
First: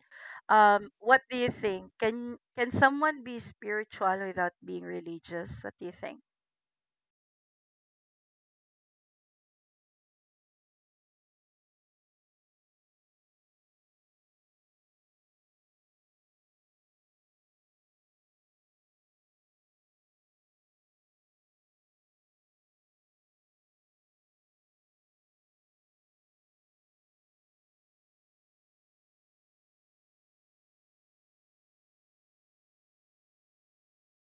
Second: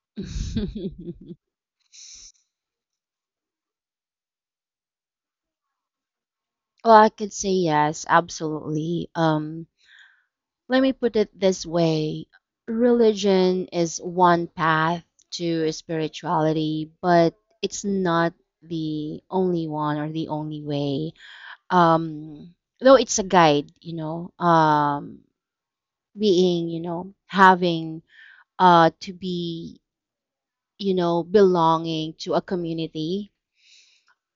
what do you think, can someone be spiritual without being religious? What do you think? Well, I could say yes, absolutely. Let me put it this way. Religion is one path to spirituality, but it's not the only one, or the only way. um though it's a guide, you know, being, you know, having to be, you know, belonging to a community.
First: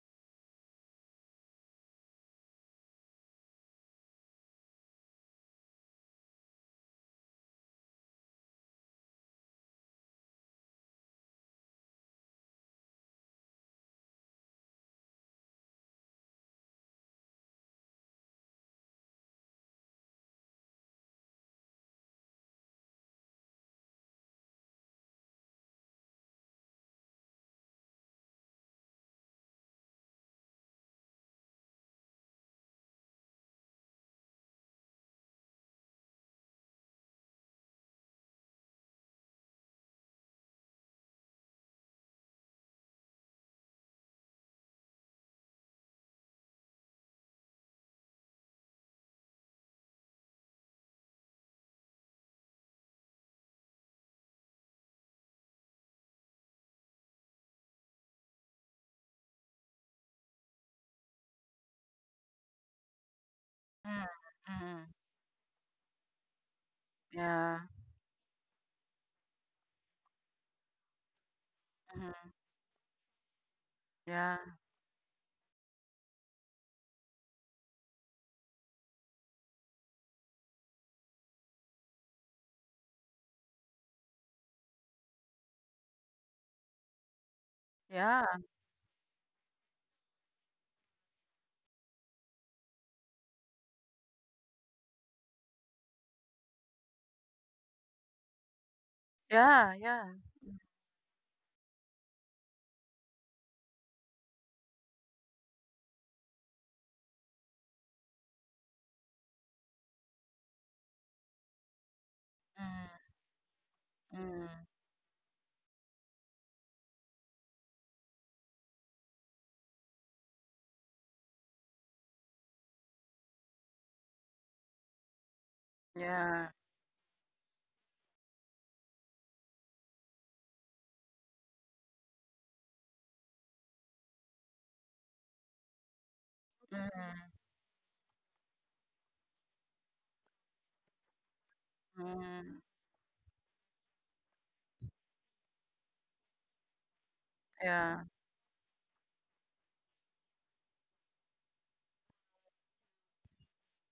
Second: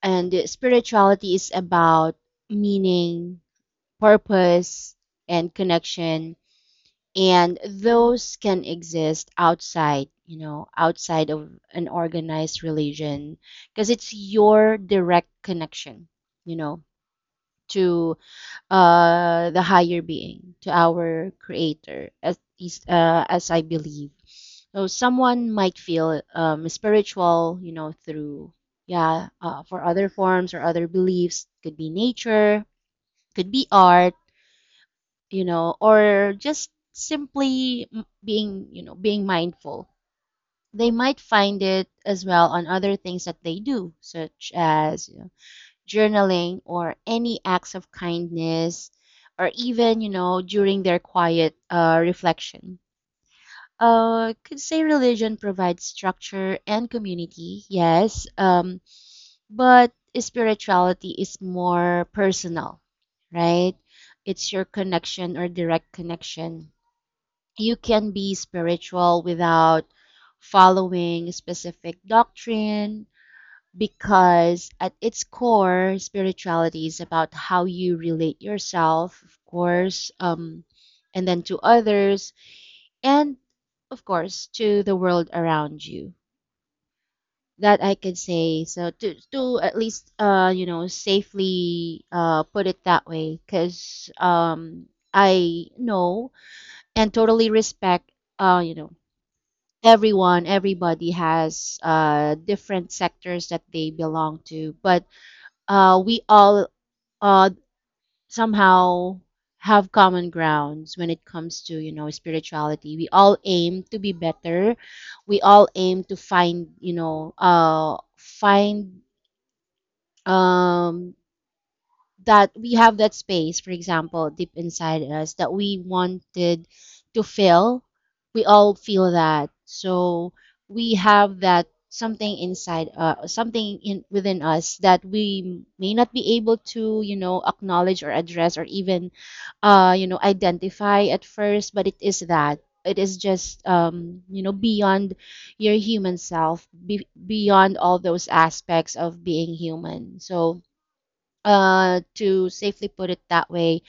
And spirituality is about meaning, purpose, and connection, and those can exist outside, you know, outside of an organized religion, because it's your direct connection, you know, to the higher being, to our creator, at least as I believe. So someone might feel spiritual, you know, through, yeah, for other forms or other beliefs, could be nature, could be art, you know, or just simply being, you know, being mindful. They might find it as well on other things that they do, such as journaling or any acts of kindness, or even, you know, during their quiet reflection. Could say religion provides structure and community, yes, but spirituality is more personal, right? Mm. It's your Mm, connection or direct connection. yeah. You can be spiritual without following specific Mm, doctrine, yeah. because at its core, spirituality is about how you relate yourself, of course, and then to others, and of course to the world around you. That I could Yeah, say. So to at least you know, safely put it that way, because I know and totally respect, you know, yeah, yeah. everyone, Mm, everybody has different sectors that they belong to. But we all uh, somehow have common grounds when it comes to, you know, spirituality. We all aim to be mm, better, we all aim to find, you know, find um that we have that space, for example, deep inside us that we yeah. wanted to fill. We all feel that. So we have that something inside, something in within us, that we may not be able to, Mm, you know, acknowledge or address, or even you know, identify at first, but it is mm, that, it is just you know, beyond your human self, beyond yeah. all those aspects of being human. So to safely put it that way,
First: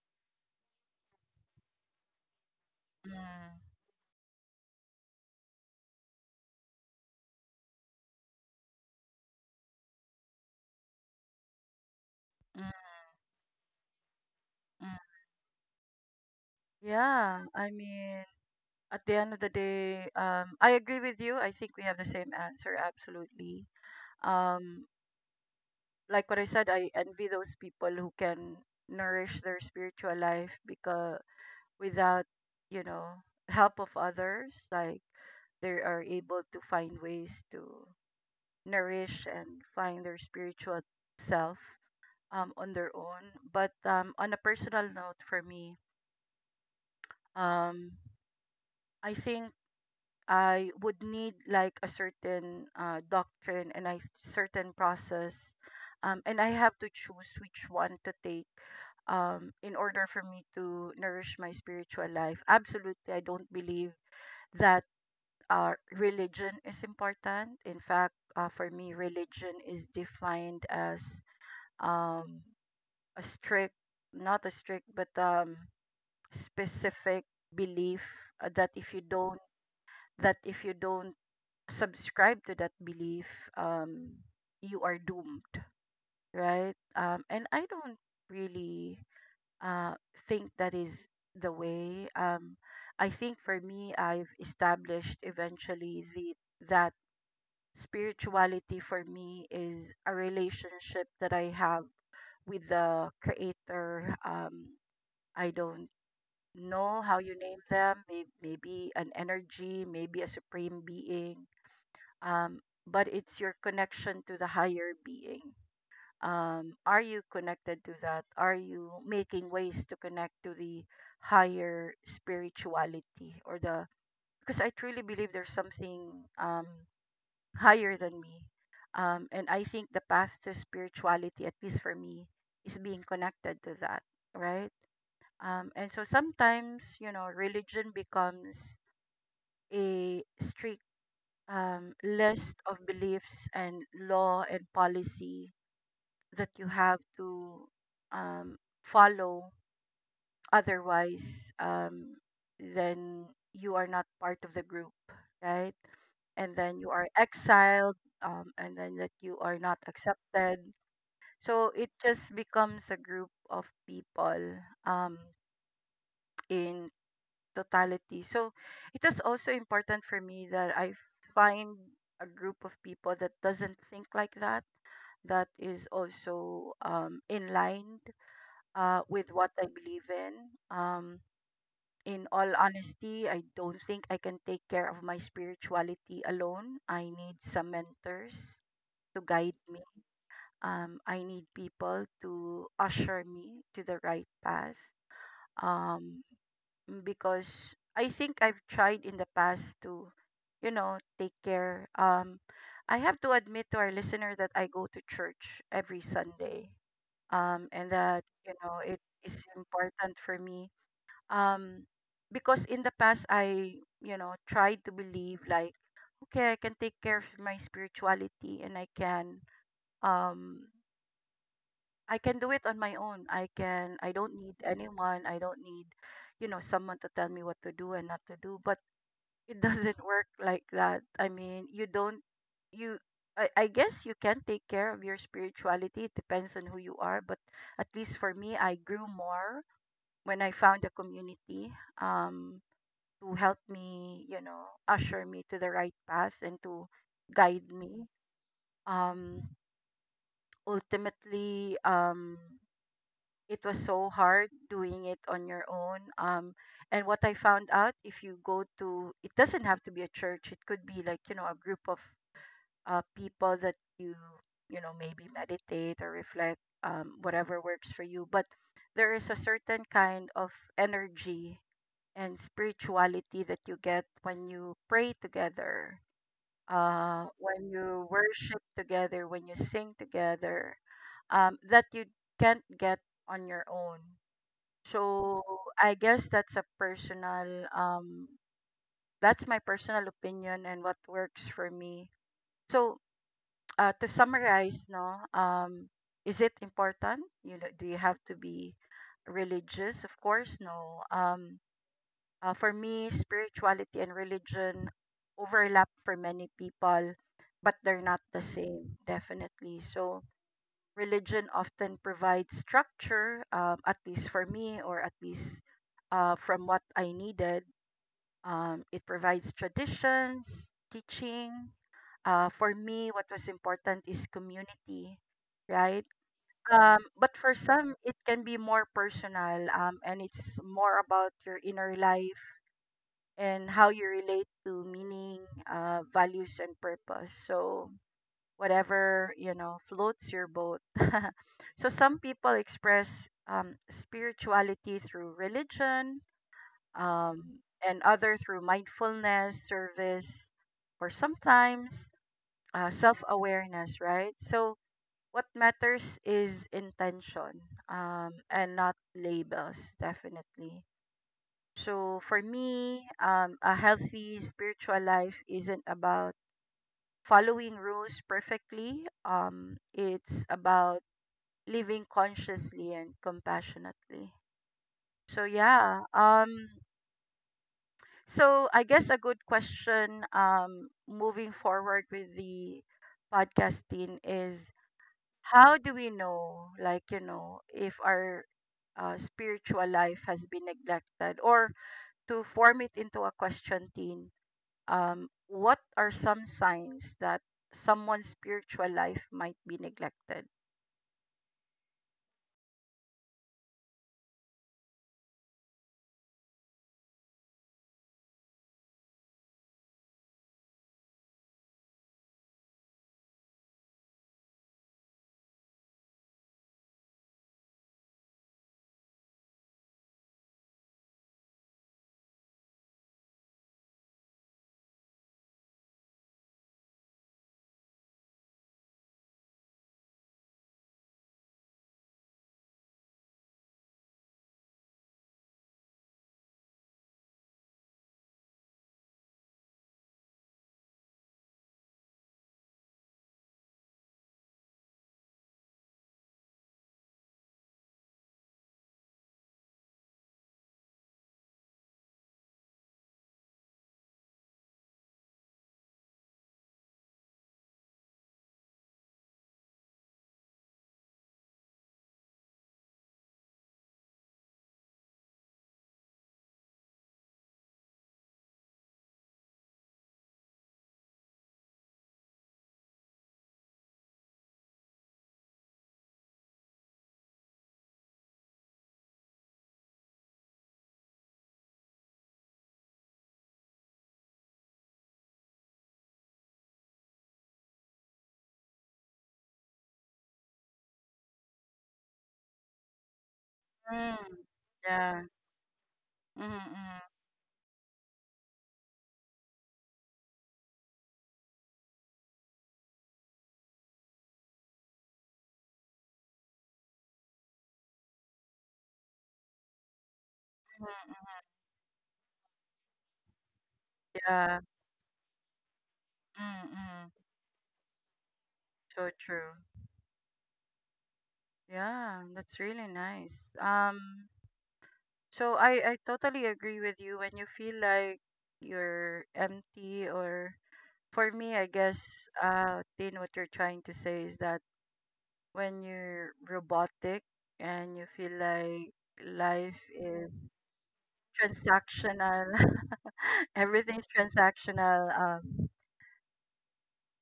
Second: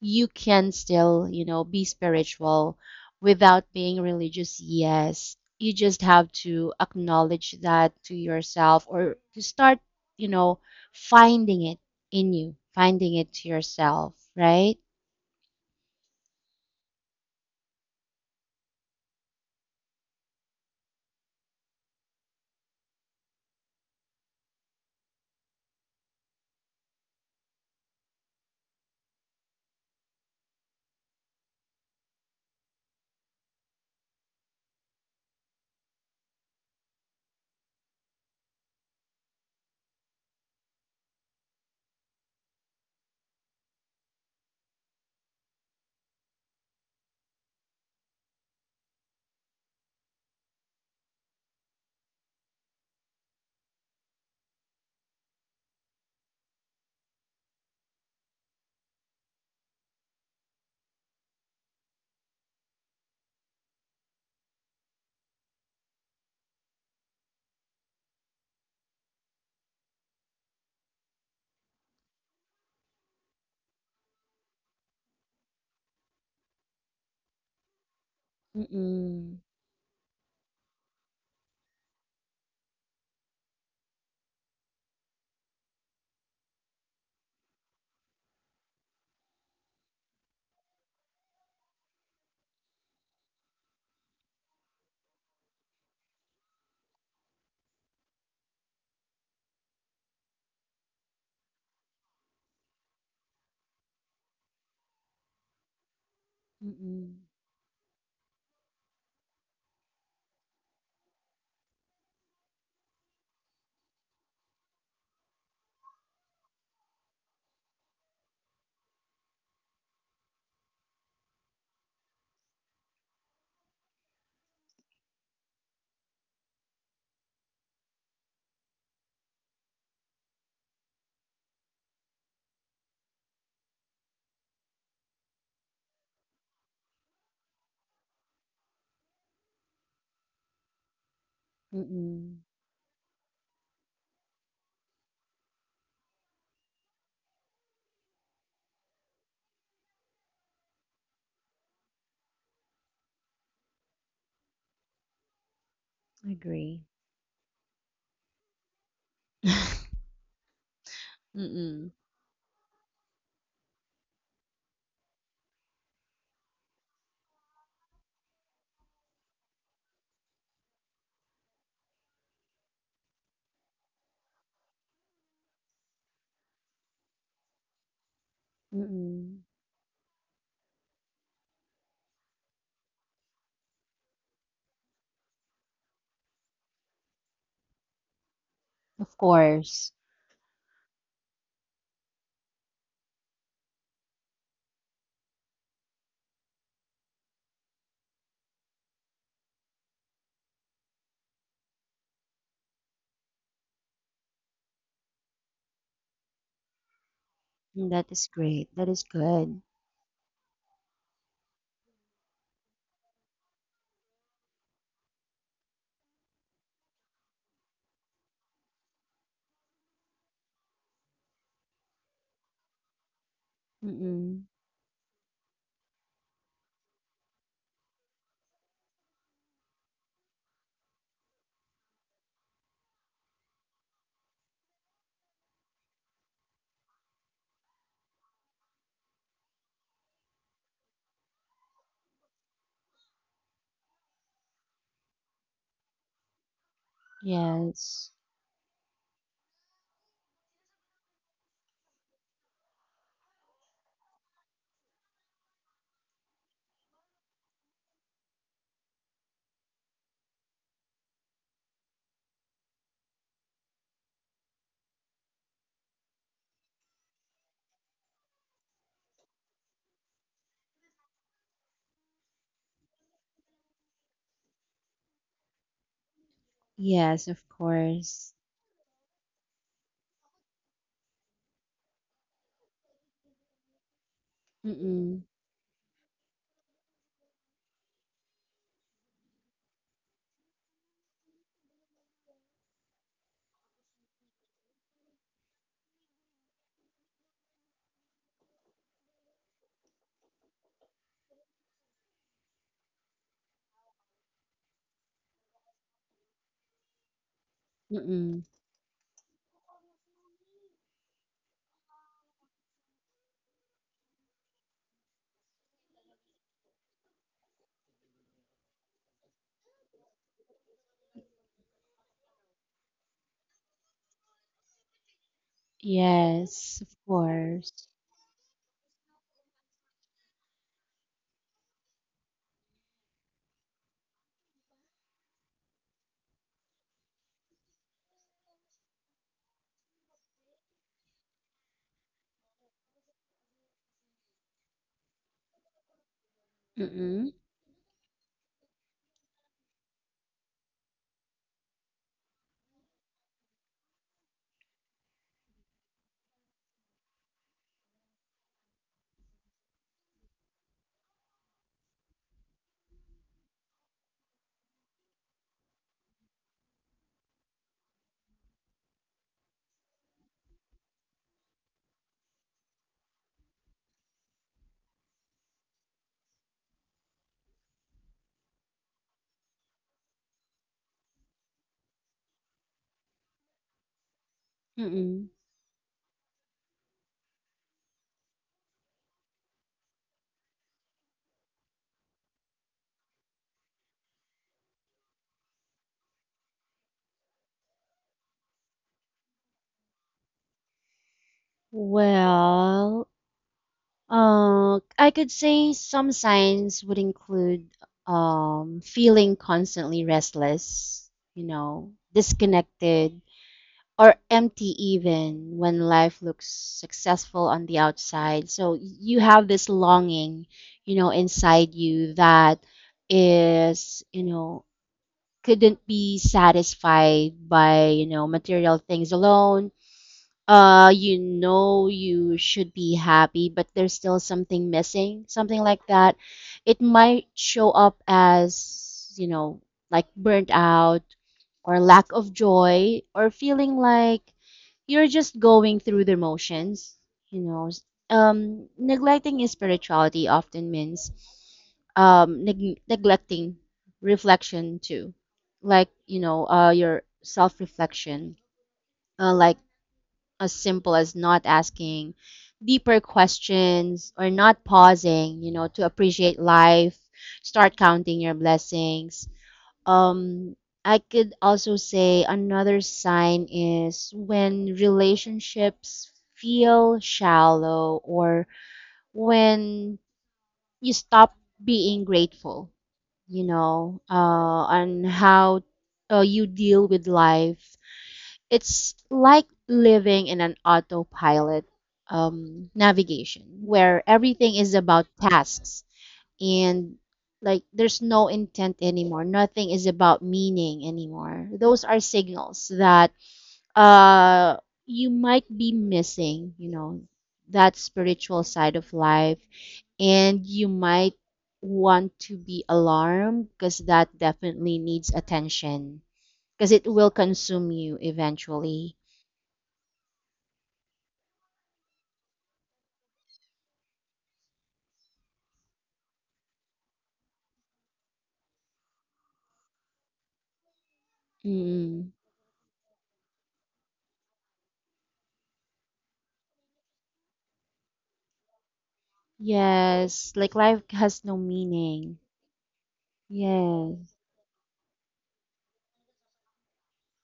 you can still, you know, be spiritual without Mm, being religious. Yes, you just have to acknowledge that to yourself, or to start, you know, finding it in you, mm, finding it to yourself, right? mm. Yeah, I mean, at the end of the day, I agree with you. I think we have the same answer, absolutely. Um, like what I said, I envy those people who can nourish their spiritual life because without, you know, help of others, like, they are able to find ways to nourish and find their spiritual self on their own. But on a personal note, for me, um, I think I would need like a certain doctrine and a certain process, and I have to choose which one to take in order for me to nourish my spiritual life. Absolutely, I don't believe that religion is important. In fact, for me, religion is defined as um, a strict, not a strict, but specific belief that if you don't Mm-mm. that if you don't subscribe to that belief, um, you are doomed, right? And I don't really uh, think that is the way. I think for me, I've established eventually the that spirituality for me is a relationship that I have with the Creator. I don't know Mm-mm. how you name them. May- Maybe an energy, maybe a supreme being, um, but it's your connection to the higher being. Are you connected to that? Are you making ways to connect to the higher spirituality or the? Because I truly believe there's something um, higher than me, and I think the path to spirituality, at least for me, is being connected to that, right? And so sometimes religion becomes a strict Mm-mm. list of beliefs and law and policy that you have to um, follow. Otherwise, then you are not part of the group, right? And then Agree. you are exiled, and then that you are not accepted. So Mm-mm. it just becomes a group of people um, in totality. So it is also important for me that I find a group of people that doesn't think like that, that is also in line with Mm-mm. what I believe in. Um, in all honesty, I don't think I can take care of my spirituality alone. I need some mentors Of to guide me. course. I need people to usher me to the right path. Um, because I think I've tried in the past to, you know, take care. I have to admit to our listener that I go to church every Sunday, and That that is great, that it is is good. important for me, um, because in the past I tried to believe like, okay, I can take care of my spirituality, and um, I can do it on my own. I can, I don't Mm-mm. need anyone, I don't need someone to tell me what to do and not to do. But it doesn't work like that. I mean, you don't, you I guess you can take care of your spirituality. It depends on who you are, but at least for me, I grew more when I found a community um to help me, you know, usher me to the right path and to guide me. Yes. Um ultimately, it was so hard doing it on your own. And what I found out, if you go to, it doesn't have to be a church. It could be like a group of people that you know maybe meditate or reflect, whatever works for you. But there is a certain kind of energy and spirituality that you get when you pray together, Yes, of when you course. worship together, when you sing together, that you can't get on your own. Mm-mm. So I guess that's a personal that's my personal opinion and what works for me. So to summarize, no, is it important? You know, do you have to be religious? Of course, no. For me, spirituality and religion overlap for many people, but they're not Mm-mm. the same, definitely. So religion often provides structure, at least for me, or at least from what I needed. It provides traditions, teaching. For me, what was important is community, right? Yes, of But for course. some, it can be more personal, and it's more about your inner life and how you relate to meaning, values, and purpose. So, whatever floats your boat. So some people express spirituality through religion, Mm-mm. um, and other through mindfulness, service, or sometimes self-awareness, right? So what matters is intention, and not labels, definitely. So for me, a healthy spiritual life isn't about following rules perfectly. It's about living consciously and compassionately. So yeah. So I guess a good question, moving forward with the podcasting, is Mm-mm. how do we know, like, if our spiritual life has been neglected, or to form it into a question, Teen, what are some signs that someone's spiritual life might be neglected? Well, I could say some signs would include feeling constantly restless, you know, disconnected, or empty even when life looks successful on the outside. So you have this longing, you know, inside you that is, you know, couldn't be satisfied by, you know, material things alone. You know, you should be happy, but there's still something missing, something like that. It might show up as, like burnt out or lack of joy or feeling like you're just going through the motions, you know. Neglecting his spirituality often means neglecting reflection too, like your self-reflection, like as simple as not asking deeper questions or not pausing, to appreciate life, start counting your blessings. um, I could also say another sign is when relationships feel shallow or when you stop being grateful, you know, uh, on how you deal with life. It's like living in an autopilot navigation where Mm, everything is about yeah. tasks and Mm-mm, like there's no intent anymore, nothing is about meaning anymore. Those are signals that uh you might be missing, that spiritual side of life, and you might want to be alarmed because that yeah. definitely needs attention because it Mm-mm. will consume you eventually. So true. Yeah, that's really nice. So I totally agree with you when you feel like you're empty, or for me, I guess, Mm. Tin, what you're trying to say is that when you're robotic and you feel like life is Yes, like life has no meaning. transactional. Everything's Yes. transactional. Um,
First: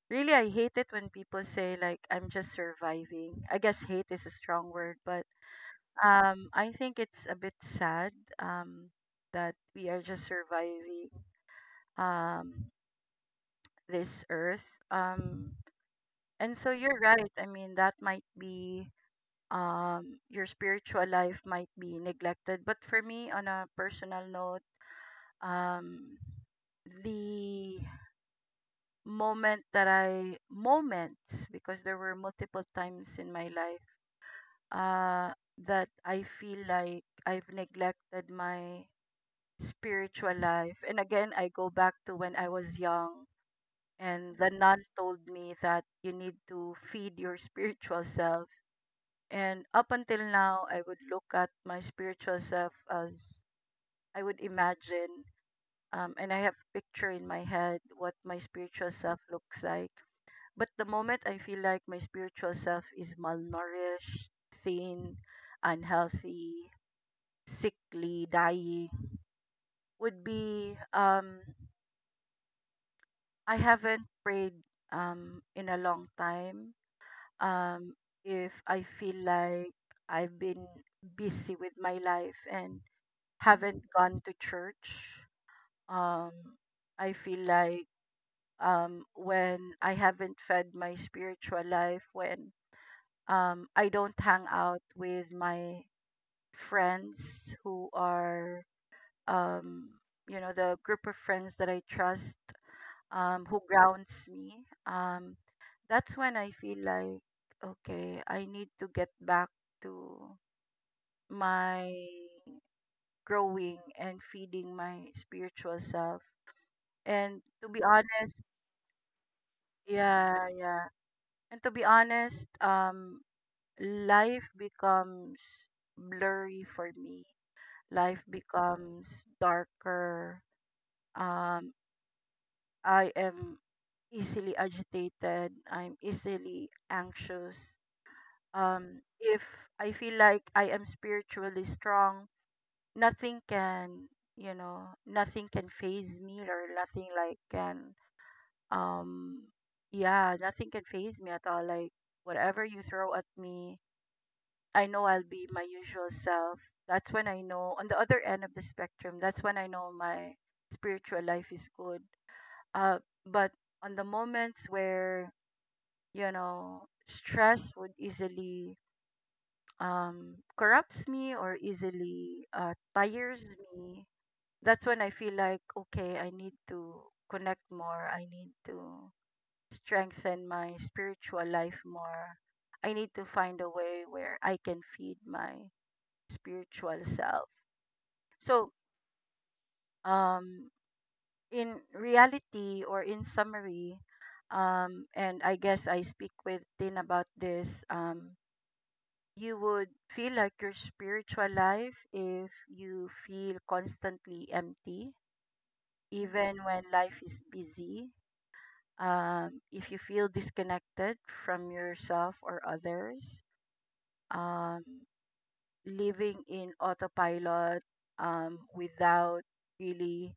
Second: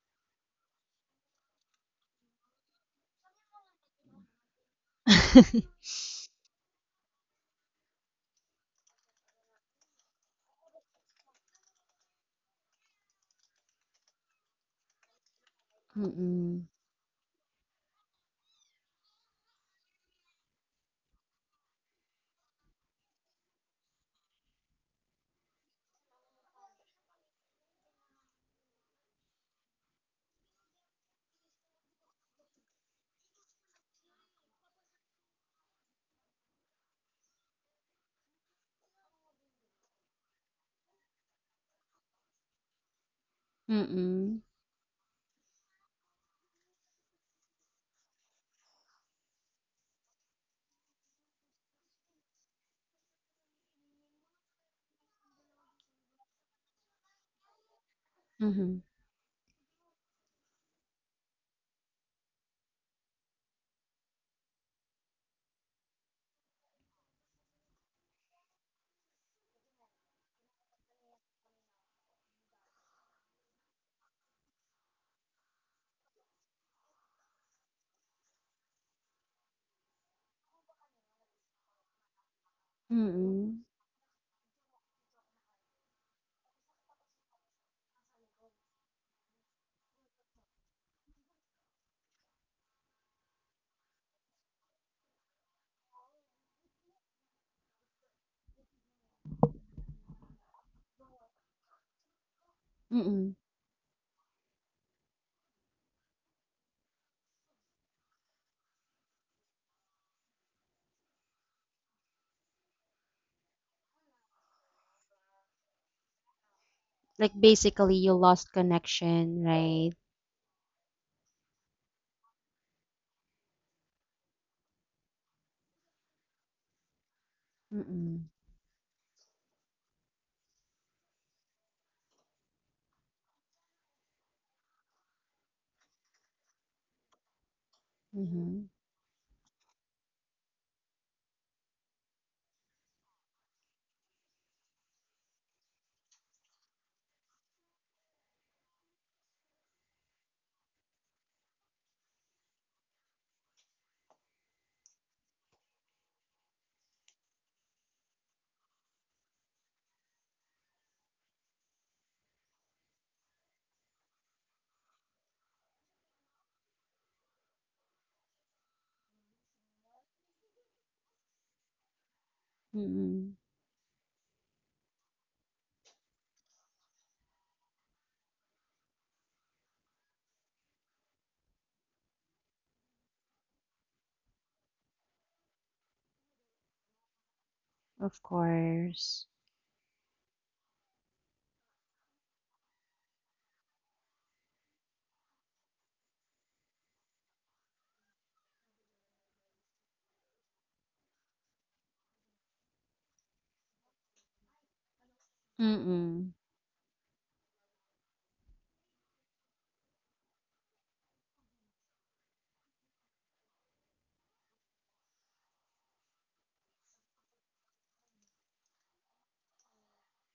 really, I hate it when people say like I'm just surviving. I guess hate is a strong word, but I think it's a bit sad, um, that we are just surviving um, this earth. And Mm-mm. so you're right. I mean, that might be, your spiritual life might be neglected, but for me, on a personal note, um, the moment that I moments because there were multiple times in my life uh that I feel like I've neglected my spiritual life. And again, I go back to when I was young and Mm-mm. the nun told me that you need to feed your spiritual self. And up until now, I would look at my spiritual self as I would imagine, and I have picture in my head what my Mhm. spiritual self looks like. But the moment I feel like my spiritual self is malnourished, thin, unhealthy, sickly, dying, would be I haven't prayed in a long time. Um, if I feel like I've been busy with my life and Mm. haven't gone to church, um, I feel like, when I haven't fed my spiritual life, when I don't hang out with my friends who are, um, you know, the group of friends that I trust, Mm. Who grounds me. That's when I feel like, okay, I need to get back to my growing and feeding my spiritual self. Like And to be basically you honest, lost connection, right? yeah, yeah. And to be honest, life becomes blurry for me, life Mm. becomes darker. Um, I am easily agitated. I'm easily anxious. Mhm. If I feel like I am spiritually strong, nothing can, you know, nothing can phase me, or nothing like can, um, yeah, nothing can phase me at all. Like whatever you throw at me, I know I'll be my usual self. That's when I know on the other end of the spectrum, that's when I know my spiritual life is good. Uh, but on the moments where, you know, stress would easily corrupts me, or easily Mm. tires me, that's when I feel like, okay, I need to connect more. I need to strengthen my spiritual life more. I need to find a way where I can feed my spiritual self. Of So, course. um, in reality or in summary, and I guess I speak with Tin about this, you would feel like your spiritual life if you feel constantly empty, Mm. even when life is busy. If you feel disconnected from yourself or others, um, living in autopilot without really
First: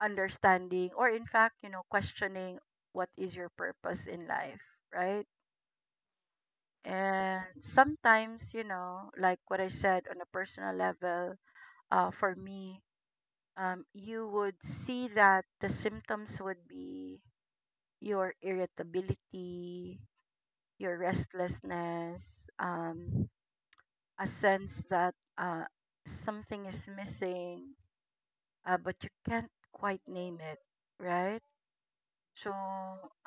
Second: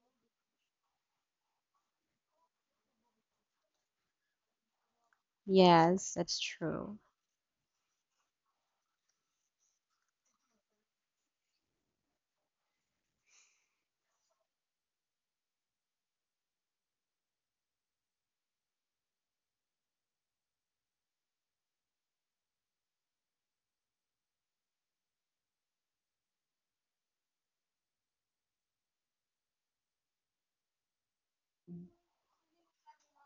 understanding, or in fact, questioning what is your purpose in life, right? Yes, that's true. And sometimes, like what I said, on a personal level, for me, you would see that the symptoms would be your irritability, your restlessness, a sense that, something is missing, but you can't quite name it, right? So,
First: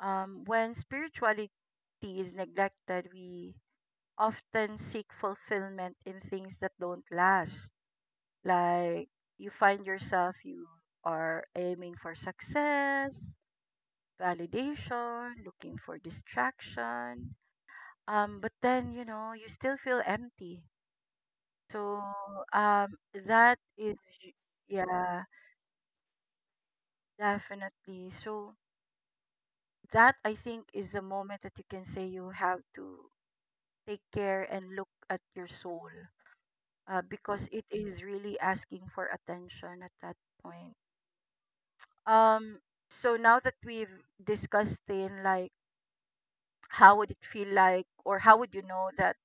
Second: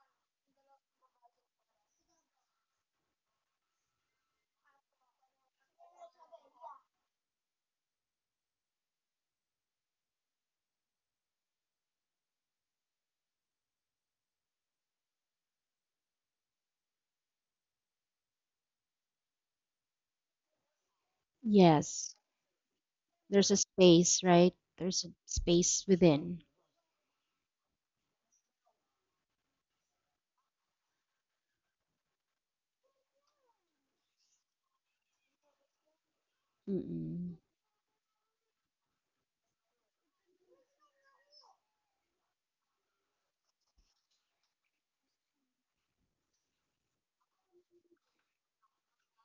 when spirituality is neglected, we often seek fulfillment in things that don't last. Like, you find yourself, you are aiming for success, validation, looking for distraction. But then, you still feel empty. So, Yes. um, There's a that is, space, right? There's a yeah, space within. definitely. So, that I think is the moment that you can say you have to take care and look at your soul, Mm. because it is really asking for attention at that point. Um, so now that we've discussed, in like how would it feel like, or how would you know that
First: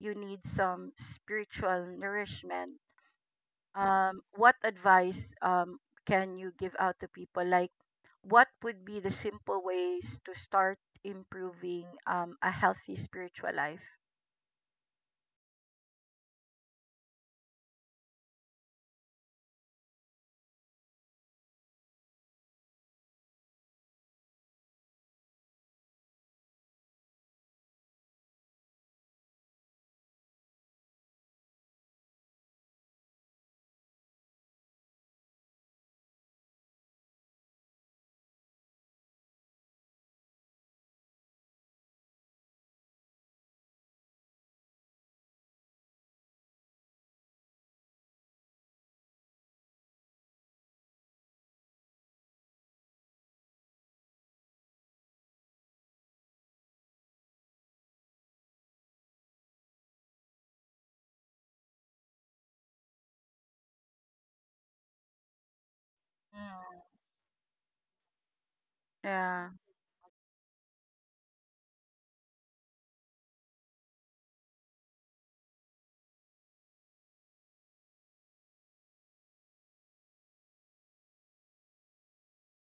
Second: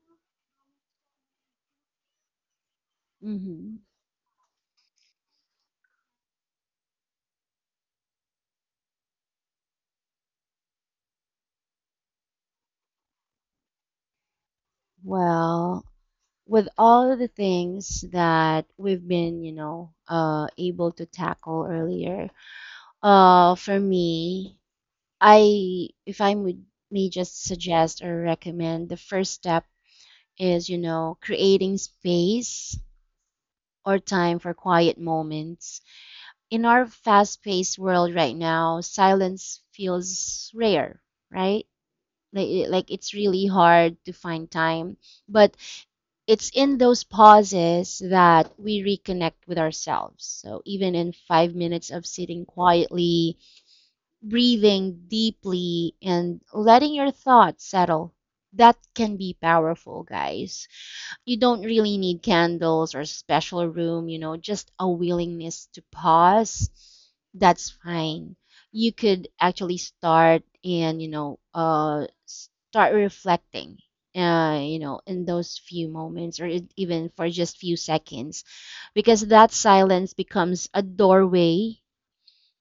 you need some spiritual nourishment, Mhm. What advice can you give out to people? Like, what would be the simple ways to start improving a healthy spiritual life? Well, with all of the things that we've been, able to tackle earlier, uh, for me, if I would, may just suggest or recommend, the first step is, you know, creating space or time for quiet moments. In our fast-paced world right now, silence feels rare, right? Like it's really hard to find time, but it's in those pauses that we reconnect with ourselves. So even in 5 minutes of sitting quietly, breathing deeply and letting your thoughts settle. That can be powerful, guys. You don't really need candles or special room, you know, just a willingness to pause. Mm. That's fine. You could Yeah. actually start and, start reflecting, in those few moments or even for just few seconds, because that silence becomes a doorway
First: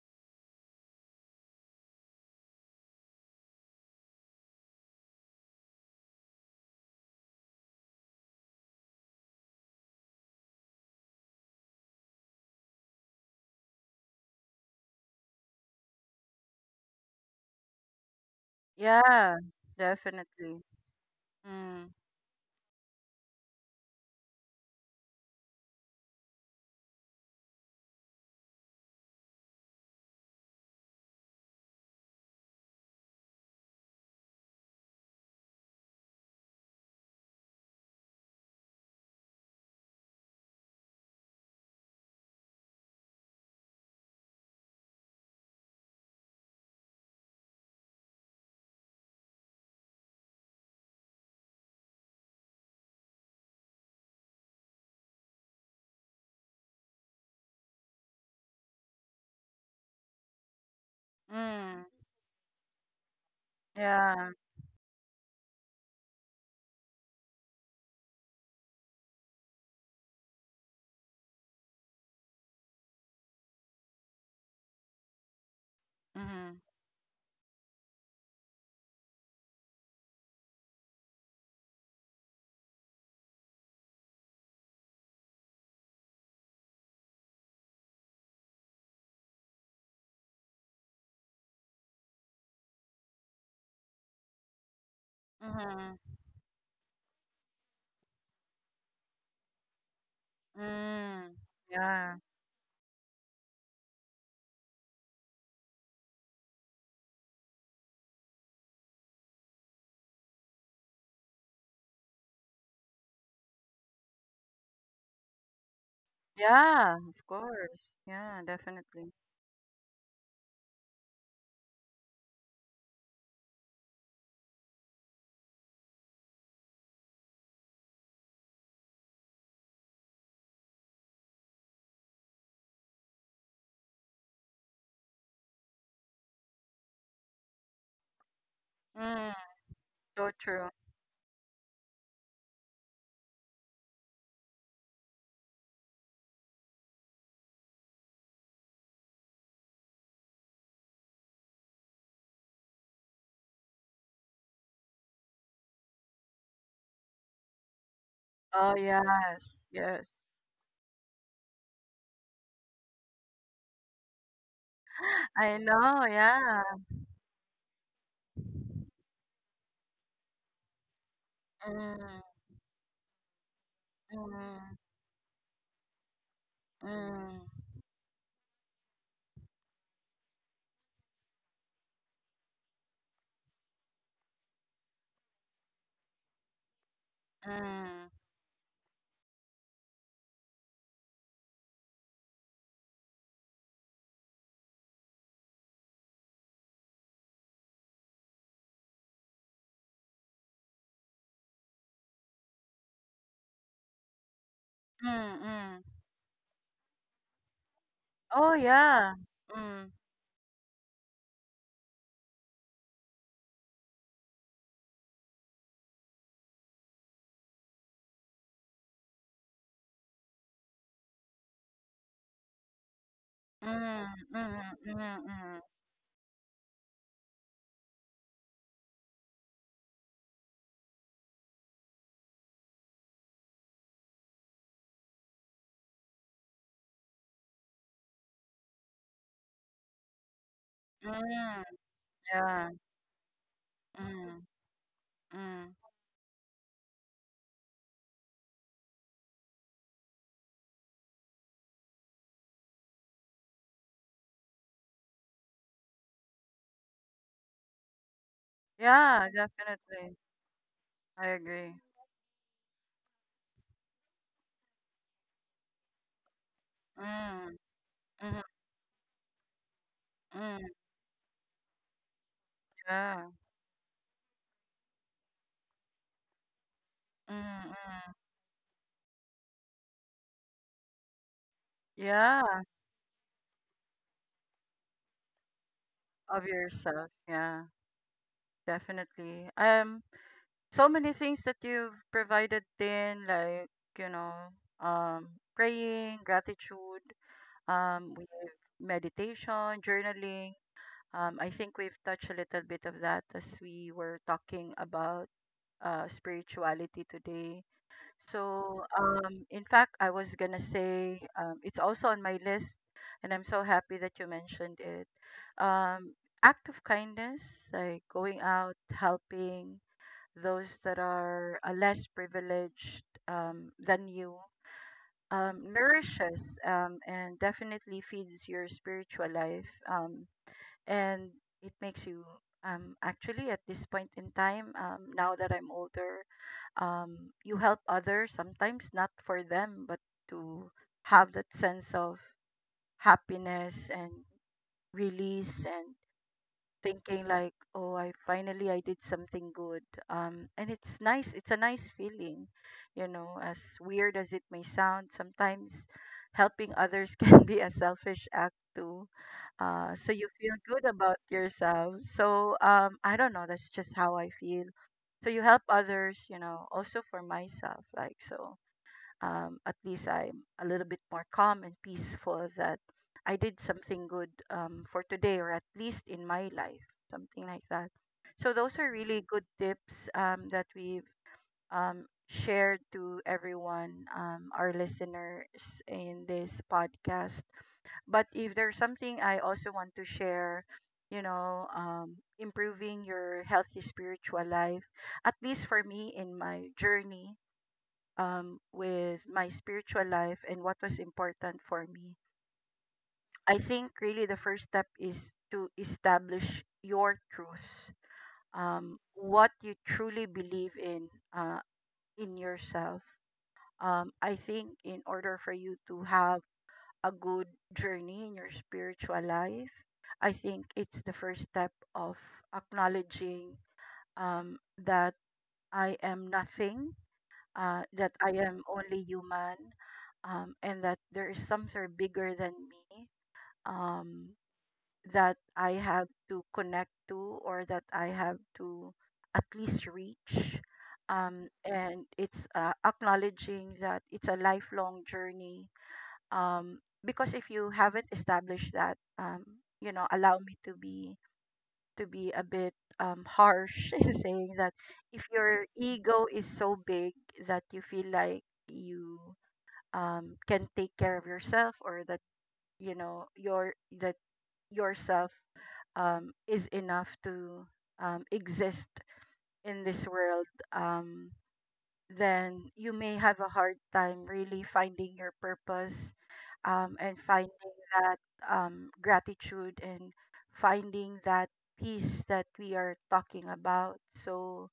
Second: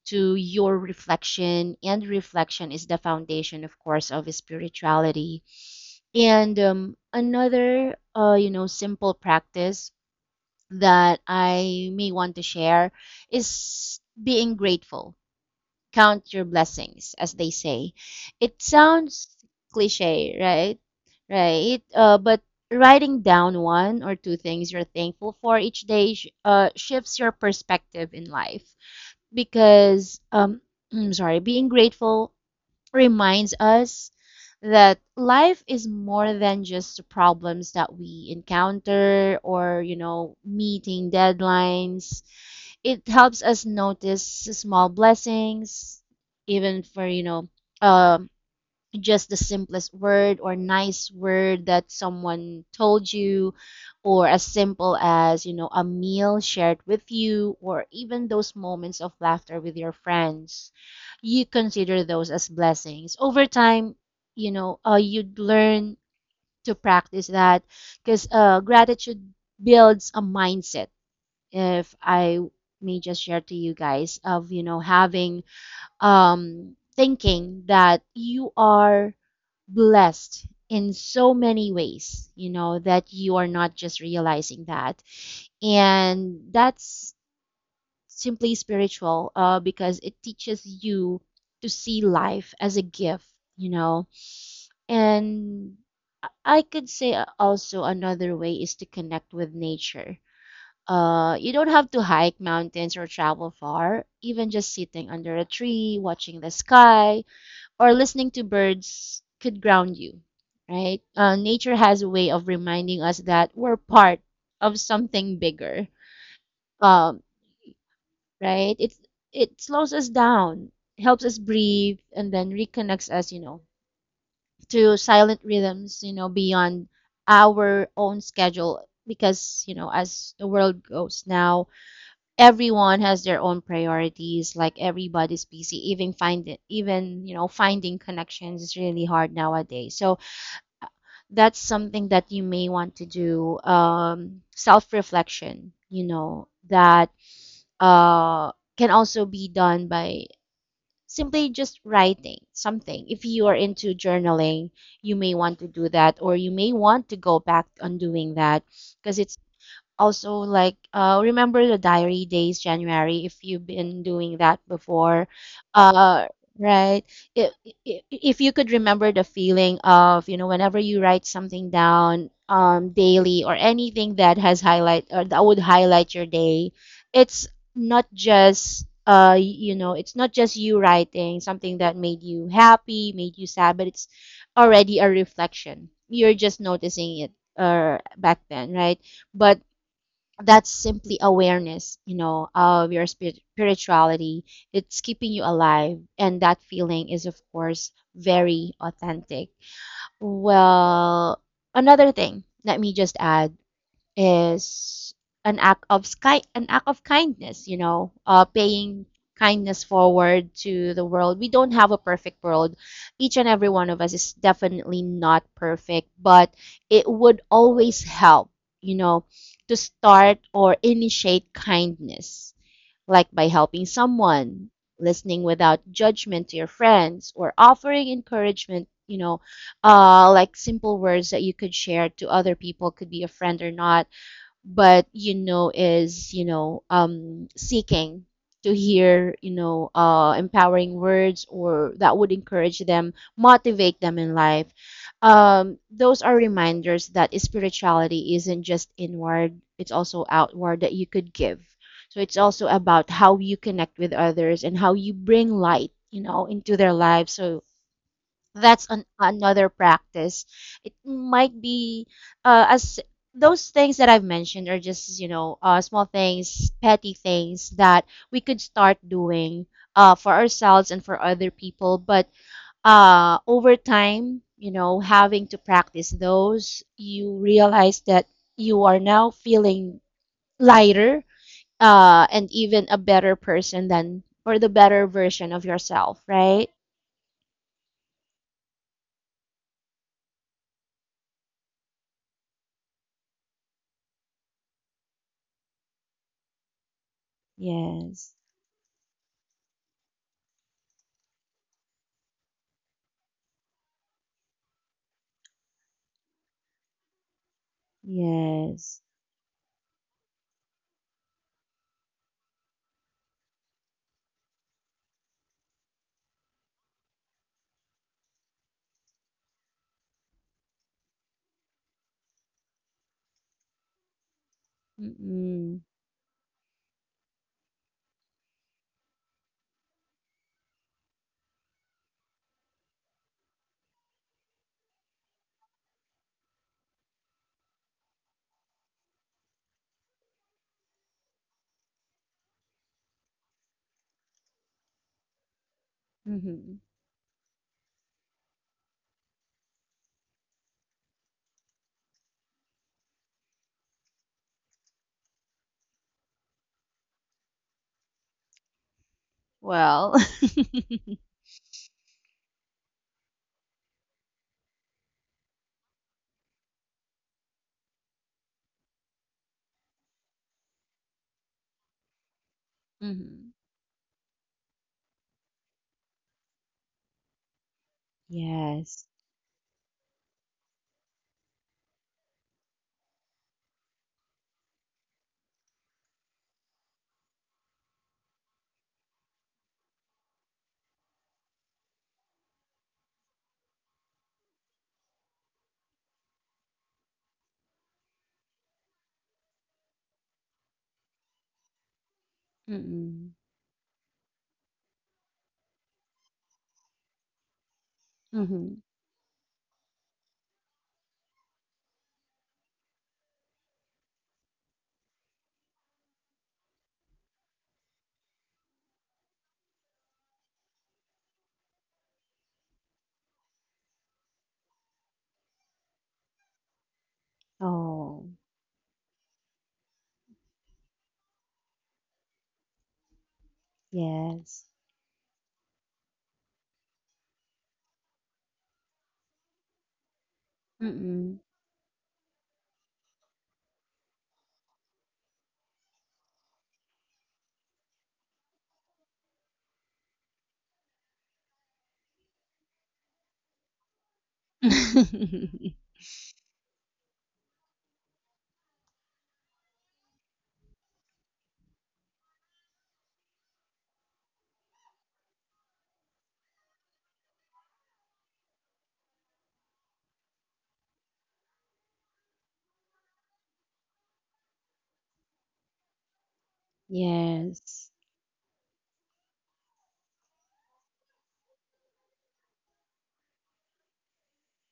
to your reflection, and reflection is the foundation of course of spirituality. And another simple practice that I may want to share is being grateful, count your blessings as they say. It sounds Yeah, cliche, definitely. right? Right, Mm. But writing down one or two things you're thankful for each day shifts your perspective in life, because I'm sorry, being grateful reminds us that life is more than just the problems that we encounter or you know meeting deadlines. It helps us notice small blessings, even for um just the simplest word or nice word that someone told you, or as simple as, you know, a meal shared with you, or even those moments of laughter with your friends, you Mm. consider those as blessings. Over time, Yeah. You'd learn to practice that, because gratitude builds a mindset. If I may just share to you guys, of, you know, having Mm-hmm. Thinking that you are blessed in so many ways, you know, that you are not just realizing that. And that's simply spiritual, because it teaches you to see life as a gift, you know. And Mm-hmm. I could say, also another way is to connect with nature. Mm. You don't have to Yeah. hike mountains or travel far, even just sitting under a tree, watching the sky, or listening to birds could ground you, right? Nature has a way of reminding us that we're part of something bigger, Yeah, of um, course. Yeah, right? Definitely. It slows us down, helps us breathe, and then reconnects us, you know, to silent rhythms, you know, beyond our own schedule. Because you know, as the world goes now, everyone has their own priorities. Like everybody's busy, even find it, even you know finding connections is really hard Mm. nowadays. So So true. that's something that you may want to do, self reflection, you know, that uh, can also be done by simply just writing something. If you are into journaling, you may want to do that, or you may want to go back on doing that, Oh, because it's yes. Yes. also like, remember the diary days january if you've been doing that before, I know. uh, Yeah. right? if, if you could remember the feeling of you know whenever you write something Mm. down, daily or anything that has Mm. highlight or that would highlight your day, Mm. it's not just, you know it's not just you writing something that made you happy made you sad, but it's already a reflection, you're just noticing it, Mm. back then, right? But that's simply awareness, you know, of your spirituality. It's keeping you alive. And that feeling is, of course, very authentic. Well, another thing, let me just add is Mm. an Mm. act of sky an act of kindness, you know, Oh, paying yeah. kindness Mm. forward to the world. We don't have a perfect world, each and every one of us is definitely not perfect, but it would always help, you know, to start or initiate kindness, like by helping Mm. someone, Mm. listening Mm. without judgment to your friends, or offering encouragement, you know, like simple words that you could share to other people, could be a friend or not, but you know is you know seeking to hear, empowering Mm. Mm. words, Mm, or that would yeah. encourage them, motivate them in Mm. life. Mm. Those are reminders that spirituality isn't just inward, it's also outward, that you could give. So it's also about how you connect with others and how you bring light, you know, into their lives. So that's Yeah, another definitely. practice, it I might agree. be as those things that I've mentioned are just, you know, small things, petty Mm, things, that mm, we could start doing, for mm, ourselves and for other people. But, yeah. Over time, you know, having to practice those, you Mm, realize mm. that you are now feeling lighter, and Yeah, even a better person than or the better version of yourself, of right? yourself. Yeah, definitely. So many things that you've provided in, like, you know, um, praying, gratitude, we Yes. have meditation, journaling. I think we've touched a little bit of that as we were talking about spirituality today. So, Yes. In fact, I was gonna say it's also on my list, and I'm so happy that you mentioned it. Um, act of kindness, like going out, helping those that are, less privileged, than you, Mm. nourishes, and definitely feeds your spiritual life, and it makes you. Actually, at this point in time, now that I'm older, um, you help others sometimes not for them but to have that sense of happiness and release, and Mhm. thinking like, oh, I finally I did something good, and it's nice, it's a nice feeling, as weird as it may sound sometimes, helping others can be a selfish act too, so Well. you feel good about yourself. So I don't know. That's just how I feel. So you help others. Also for myself, like so. At least I'm a little bit more calm and peaceful that I Mhm. did something good, for today, or at least in my life, something like that. So those are Yes. really good tips, that we've, shared to everyone, our listeners in this podcast, but if there's something I also want to share, improving your healthy spiritual life, at least for me in my journey, with my spiritual life and what was important for me, Mm. I think really the first step is to establish your truth, Mhm. What you truly believe in, uh, in yourself. I think in order for you to have a good journey in your spiritual life, I think it's the first step of acknowledging, um, that I am nothing, that Oh, I am only human, and that there is something bigger than me, um, yes. that I have to connect to, or that I have to at least reach. Mm. And it's, acknowledging that it's a lifelong journey, um because if you haven't established that, allow me to be a bit, harsh in saying that, if your ego is so big that you feel like you, can take care of yourself, or that you know your that yourself, is enough to, exist in this world, um then you may have a hard time really finding your purpose, and finding Yes. that, gratitude, and finding that peace that we are talking about. So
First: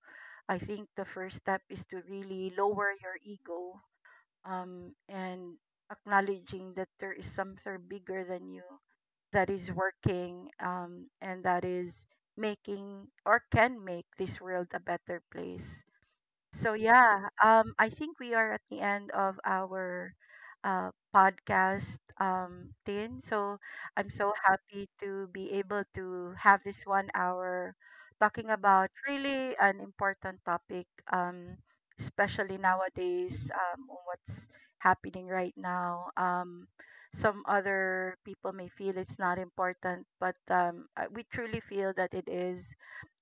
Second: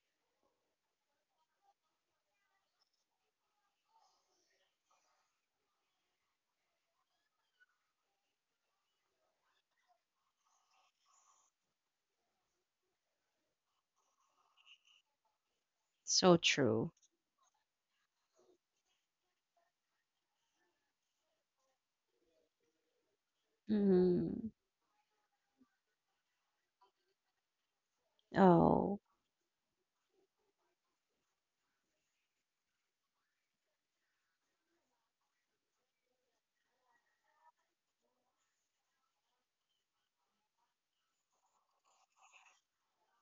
I think the first step is to really lower your ego, and acknowledging that there is something bigger than you that is working, and that is making or can make this world a better place. So So true. yeah, I think we are at the end of our, podcast, Tin. So I'm so Mm. happy to be able to have this 1 hour talking about Oh, really an important topic, um, especially nowadays, on what's happening right now. Some other people may feel it's not important, but we truly feel that it is,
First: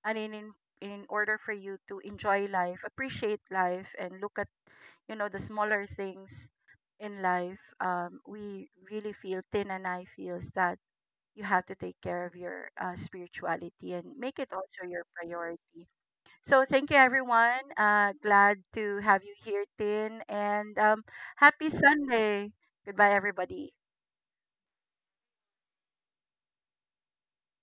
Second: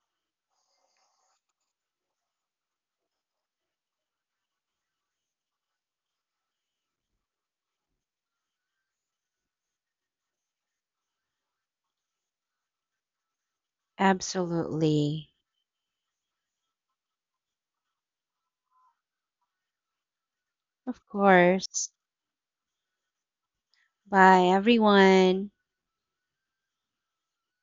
and in, in order for you to enjoy life, appreciate life, and look at, the smaller things in life, we really feel Tin and I feels that you have to take care of your, spirituality and make it also your absolutely. priority. So thank you everyone, glad to have you here, Tin, and Of happy course. Sunday. Goodbye everybody. Bye, everyone.